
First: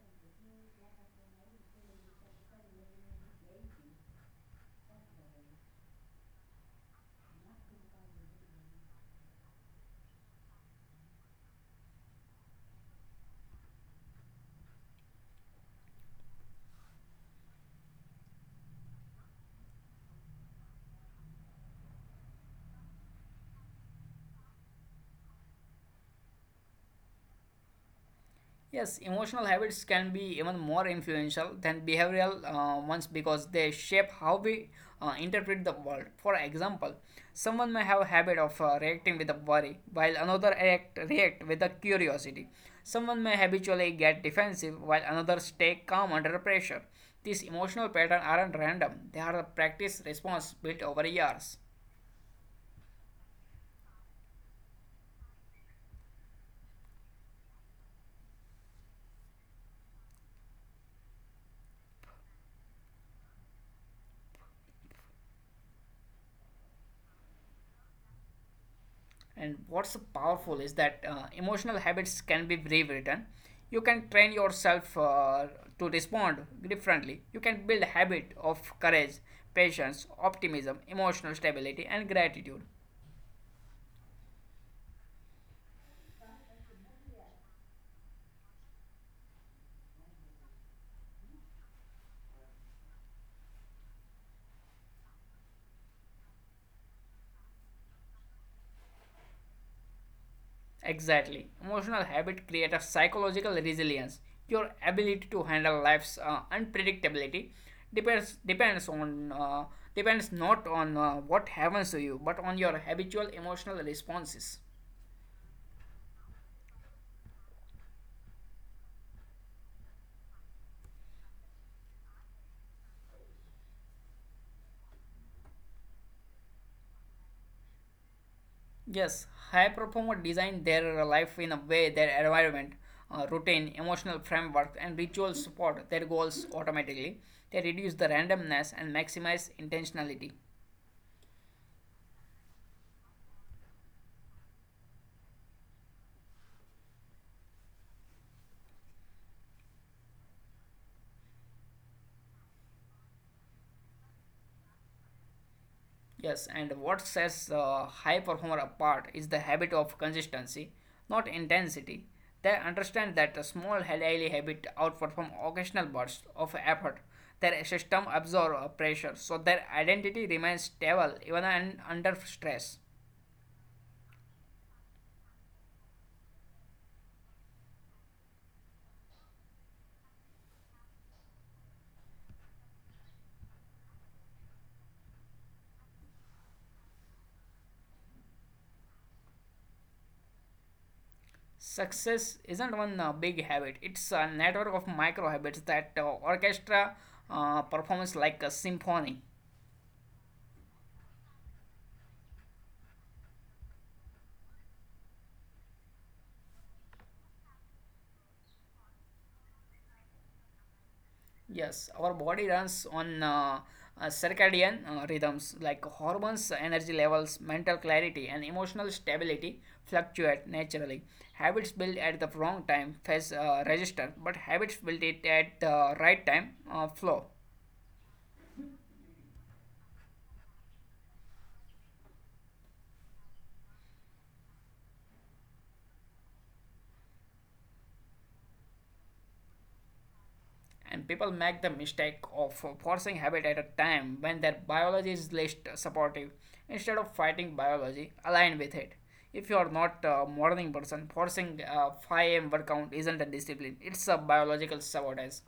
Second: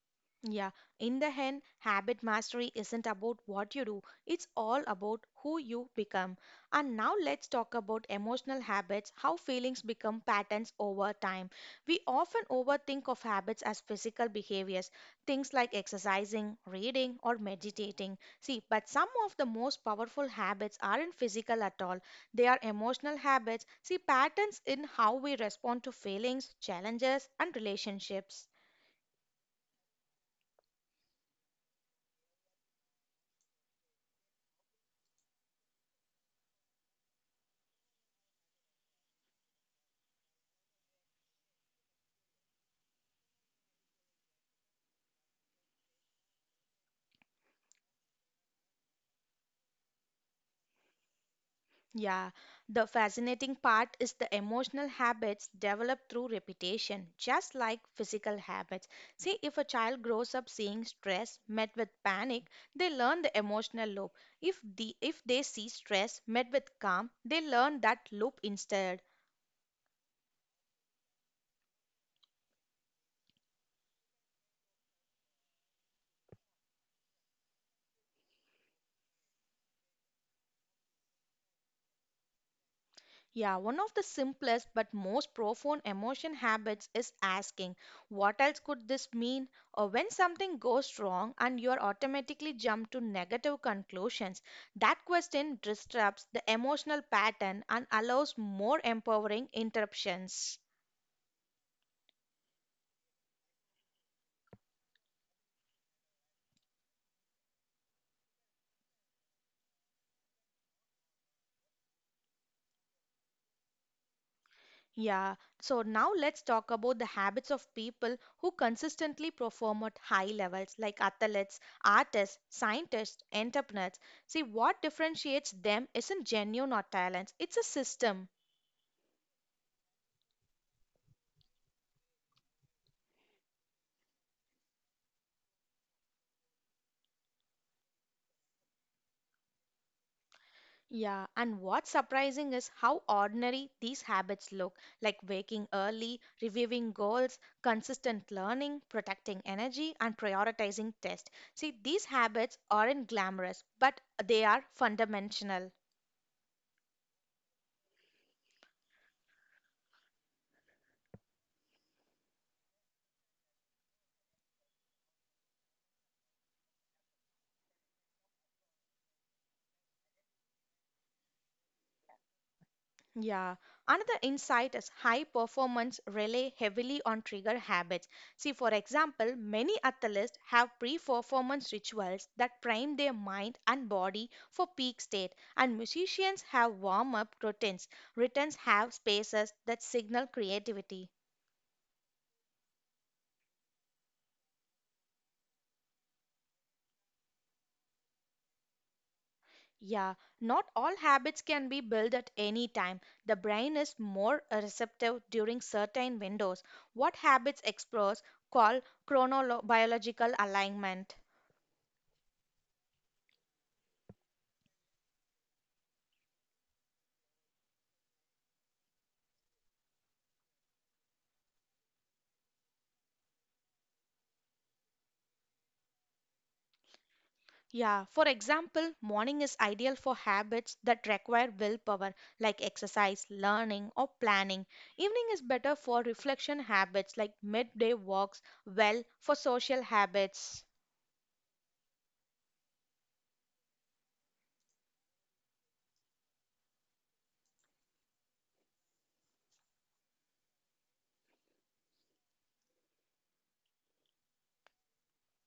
Speaker 1: Yeah, in the end, habit mastery isn't about what you do, it's all about who you become. And now let's talk about emotional habits, how feelings become patterns over time. We often overthink of habits as physical behaviors, things like exercising, reading, or meditating. See, but some of the most powerful habits aren't physical at all, they are emotional habits. See, patterns in how we respond to feelings, challenges, and relationships.
Speaker 2: Yes, emotional habits can be even more influential than behavioral ones because they shape how we interpret the world. For example, someone may have a habit of reacting with a worry, while another act react with a curiosity. Someone may habitually get defensive, while another stay calm under pressure. These emotional patterns aren't random; they are a practice response built over years.
Speaker 1: Yeah, the fascinating part is the emotional habits developed through repetition, just like physical habits. See, if a child grows up seeing stress met with panic, they learn the emotional loop. If they see stress met with calm, they learn that loop instead.
Speaker 2: And what's powerful is that emotional habits can be rewritten. You can train yourself to respond differently. You can build habit of courage, patience, optimism, emotional stability, and gratitude.
Speaker 1: Yeah, one of the simplest but most profound emotion habits is asking, what else could this mean? Or when something goes wrong and you are automatically jump to negative conclusions, that question disrupts the emotional pattern and allows more empowering interruptions.
Speaker 2: Exactly. Emotional habit create a psychological resilience. Your ability to handle life's unpredictability depends on depends not on what happens to you, but on your habitual emotional responses.
Speaker 1: Yeah, so now let's talk about the habits of people who consistently perform at high levels, like athletes, artists, scientists, entrepreneurs. See, what differentiates them isn't genuine or talents, it's a system.
Speaker 2: Yes, high performers design their life in a way their environment, routine, emotional framework, and rituals support their goals automatically. They reduce the randomness and maximize intentionality.
Speaker 1: Yeah, and what's surprising is how ordinary these habits look, like waking early, reviewing goals, consistent learning, protecting energy, and prioritizing tests. See, these habits aren't glamorous, but they are fundamental.
Speaker 2: Yes, and what sets the high performer apart is the habit of consistency, not intensity. They understand that a small daily habit outperform occasional bursts of effort. Their system absorbs pressure, so their identity remains stable even under stress.
Speaker 1: Yeah. Another insight is high performance rely heavily on trigger habits. See, for example, many athletes have pre performance rituals that prime their mind and body for peak state, and musicians have warm up routines. Routines have spaces that signal creativity.
Speaker 2: Success isn't one big habit, it's a network of micro habits that orchestra performs like a symphony.
Speaker 1: Yeah, not all habits can be built at any time. The brain is more receptive during certain windows. What habits explores called chronobiological alignment.
Speaker 2: Yes, our body runs on circadian rhythms like hormones, energy levels, mental clarity, and emotional stability fluctuate naturally. Habits built at the wrong time face register, but habits built it at the right time flow.
Speaker 1: Yeah, for example, morning is ideal for habits that require willpower, like exercise, learning, or planning. Evening is better for reflection habits, like midday walks, well, for social habits.
Speaker 2: And people make the mistake of forcing habit at a time when their biology is least supportive, instead of fighting biology align with it. If you are not a morning person, forcing a 5 a.m. workout isn't a discipline, it's a biological sabotage.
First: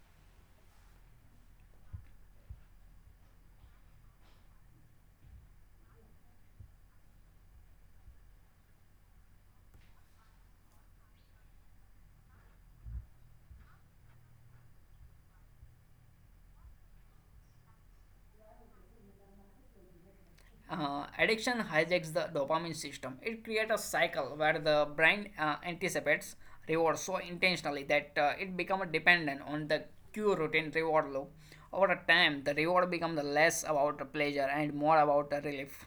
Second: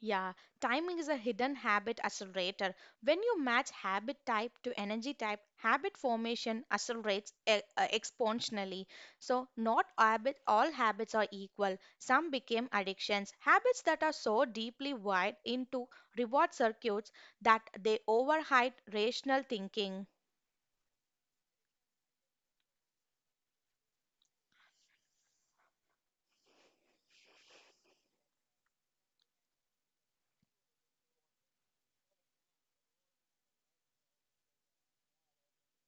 Speaker 1: Yeah, timing is a hidden habit accelerator. When you match habit type to energy type, habit formation accelerates exponentially. So, not habit, all habits are equal. Some became addictions. Habits that are so deeply wired into reward circuits that they override rational thinking.
Speaker 2: Addiction hijacks the dopamine system. It creates a cycle where the brain anticipates reward so intentionally that it becomes dependent on the cue routine reward loop. Over time, the reward becomes less about the pleasure and more about the relief.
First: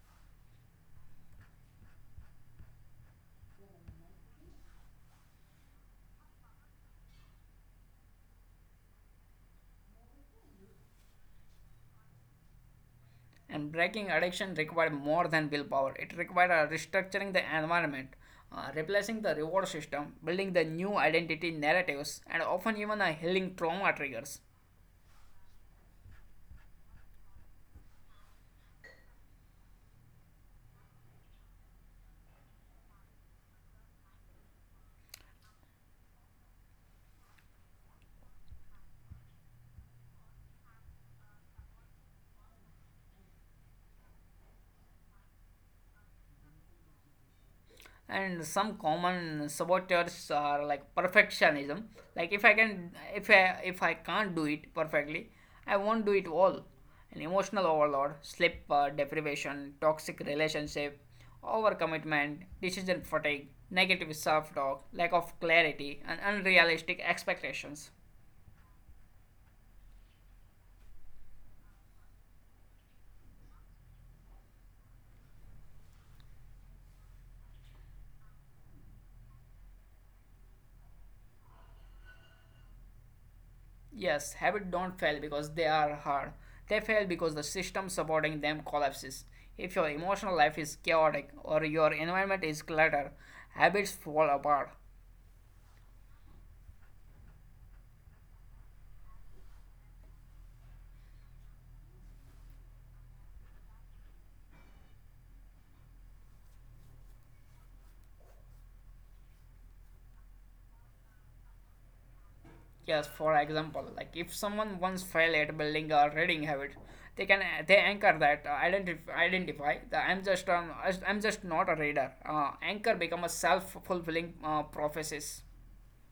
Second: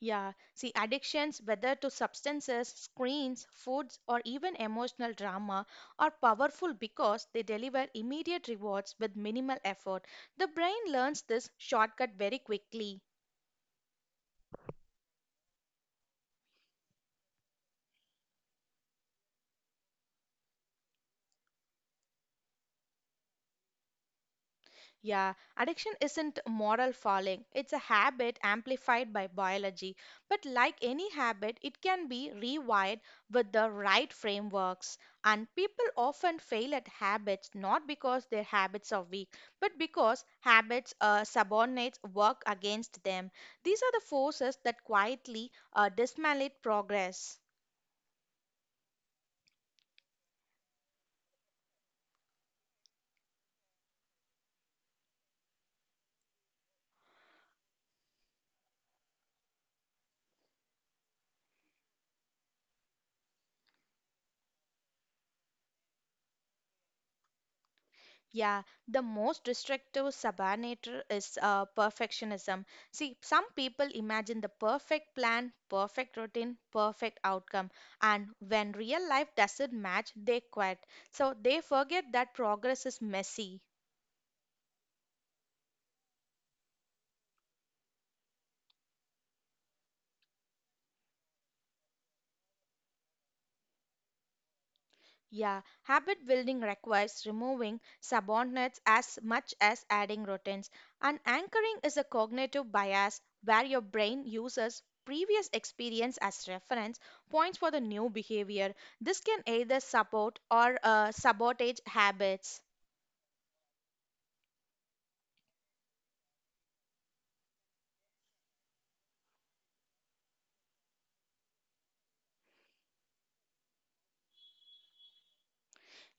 Speaker 1: Yeah, see, addictions, whether to substances, screens, foods, or even emotional drama, are powerful because they deliver immediate rewards with minimal effort. The brain learns this shortcut very quickly.
Speaker 2: And breaking addiction requires more than willpower. It requires restructuring the environment, replacing the reward system, building the new identity narratives, and often even a healing trauma triggers.
Speaker 1: Yeah, addiction isn't moral falling. It's a habit amplified by biology. But like any habit, it can be rewired with the right frameworks. And people often fail at habits not because their habits are weak, but because habits subordinates work against them. These are the forces that quietly dismantle progress.
Speaker 2: And some common saboteurs are like perfectionism, like if I can't do it perfectly I won't do it all, an emotional overload, sleep deprivation, toxic relationship, overcommitment, decision fatigue, negative self-talk, lack of clarity, and unrealistic expectations.
Speaker 1: Yeah, the most restrictive subanator is perfectionism. See, some people imagine the perfect plan, perfect routine, perfect outcome, and when real life doesn't match, they quit. So they forget that progress is messy.
Speaker 2: Yes, habits don't fail because they are hard. They fail because the system supporting them collapses. If your emotional life is chaotic or your environment is cluttered, habits fall apart.
Speaker 1: Yeah, habit building requires removing subordinates as much as adding routines. And anchoring is a cognitive bias where your brain uses previous experience as reference points for the new behavior. This can either support or sabotage habits.
Speaker 2: Yes, for example, like if someone once failed at building a reading habit, they can they anchor that identify that I'm just not a reader. Anchor become a self fulfilling prophecies.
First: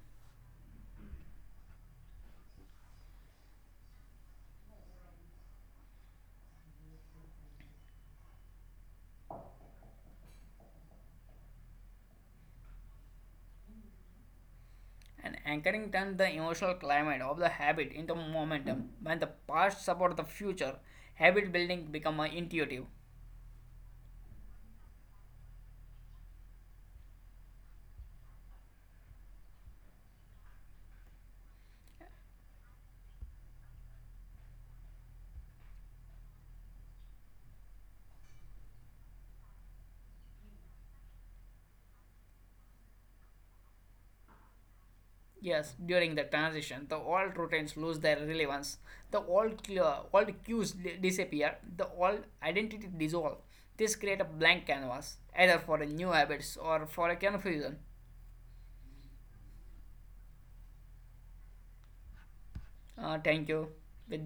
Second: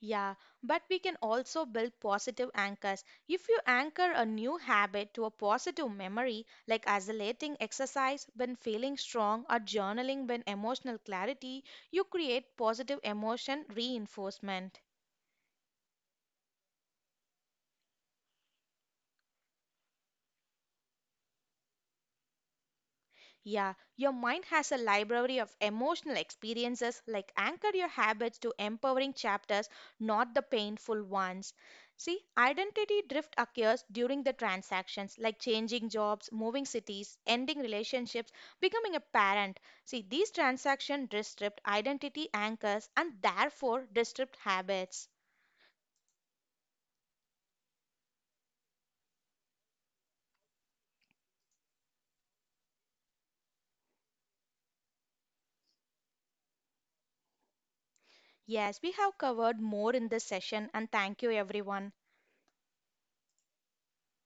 Speaker 1: Yeah, but we can also build positive anchors. If you anchor a new habit to a positive memory, like isolating exercise when feeling strong or journaling when emotional clarity, you create positive emotion reinforcement.
Speaker 2: And anchoring then the emotional climate of the habit into momentum, when the past supports the future habit building becomes intuitive.
Speaker 1: Yeah, your mind has a library of emotional experiences, like anchor your habits to empowering chapters, not the painful ones. See, identity drift occurs during the transactions, like changing jobs, moving cities, ending relationships, becoming a parent. See, these transactions disrupt identity anchors and therefore disrupt habits.
Speaker 2: Yes, during the transition the old routines lose their relevance, the old cues disappear, the old identity dissolve. This creates a blank canvas either for a new habits or for a confusion.
Speaker 1: Yes, we have covered more in this session, and thank you, everyone.
Speaker 2: Thank you with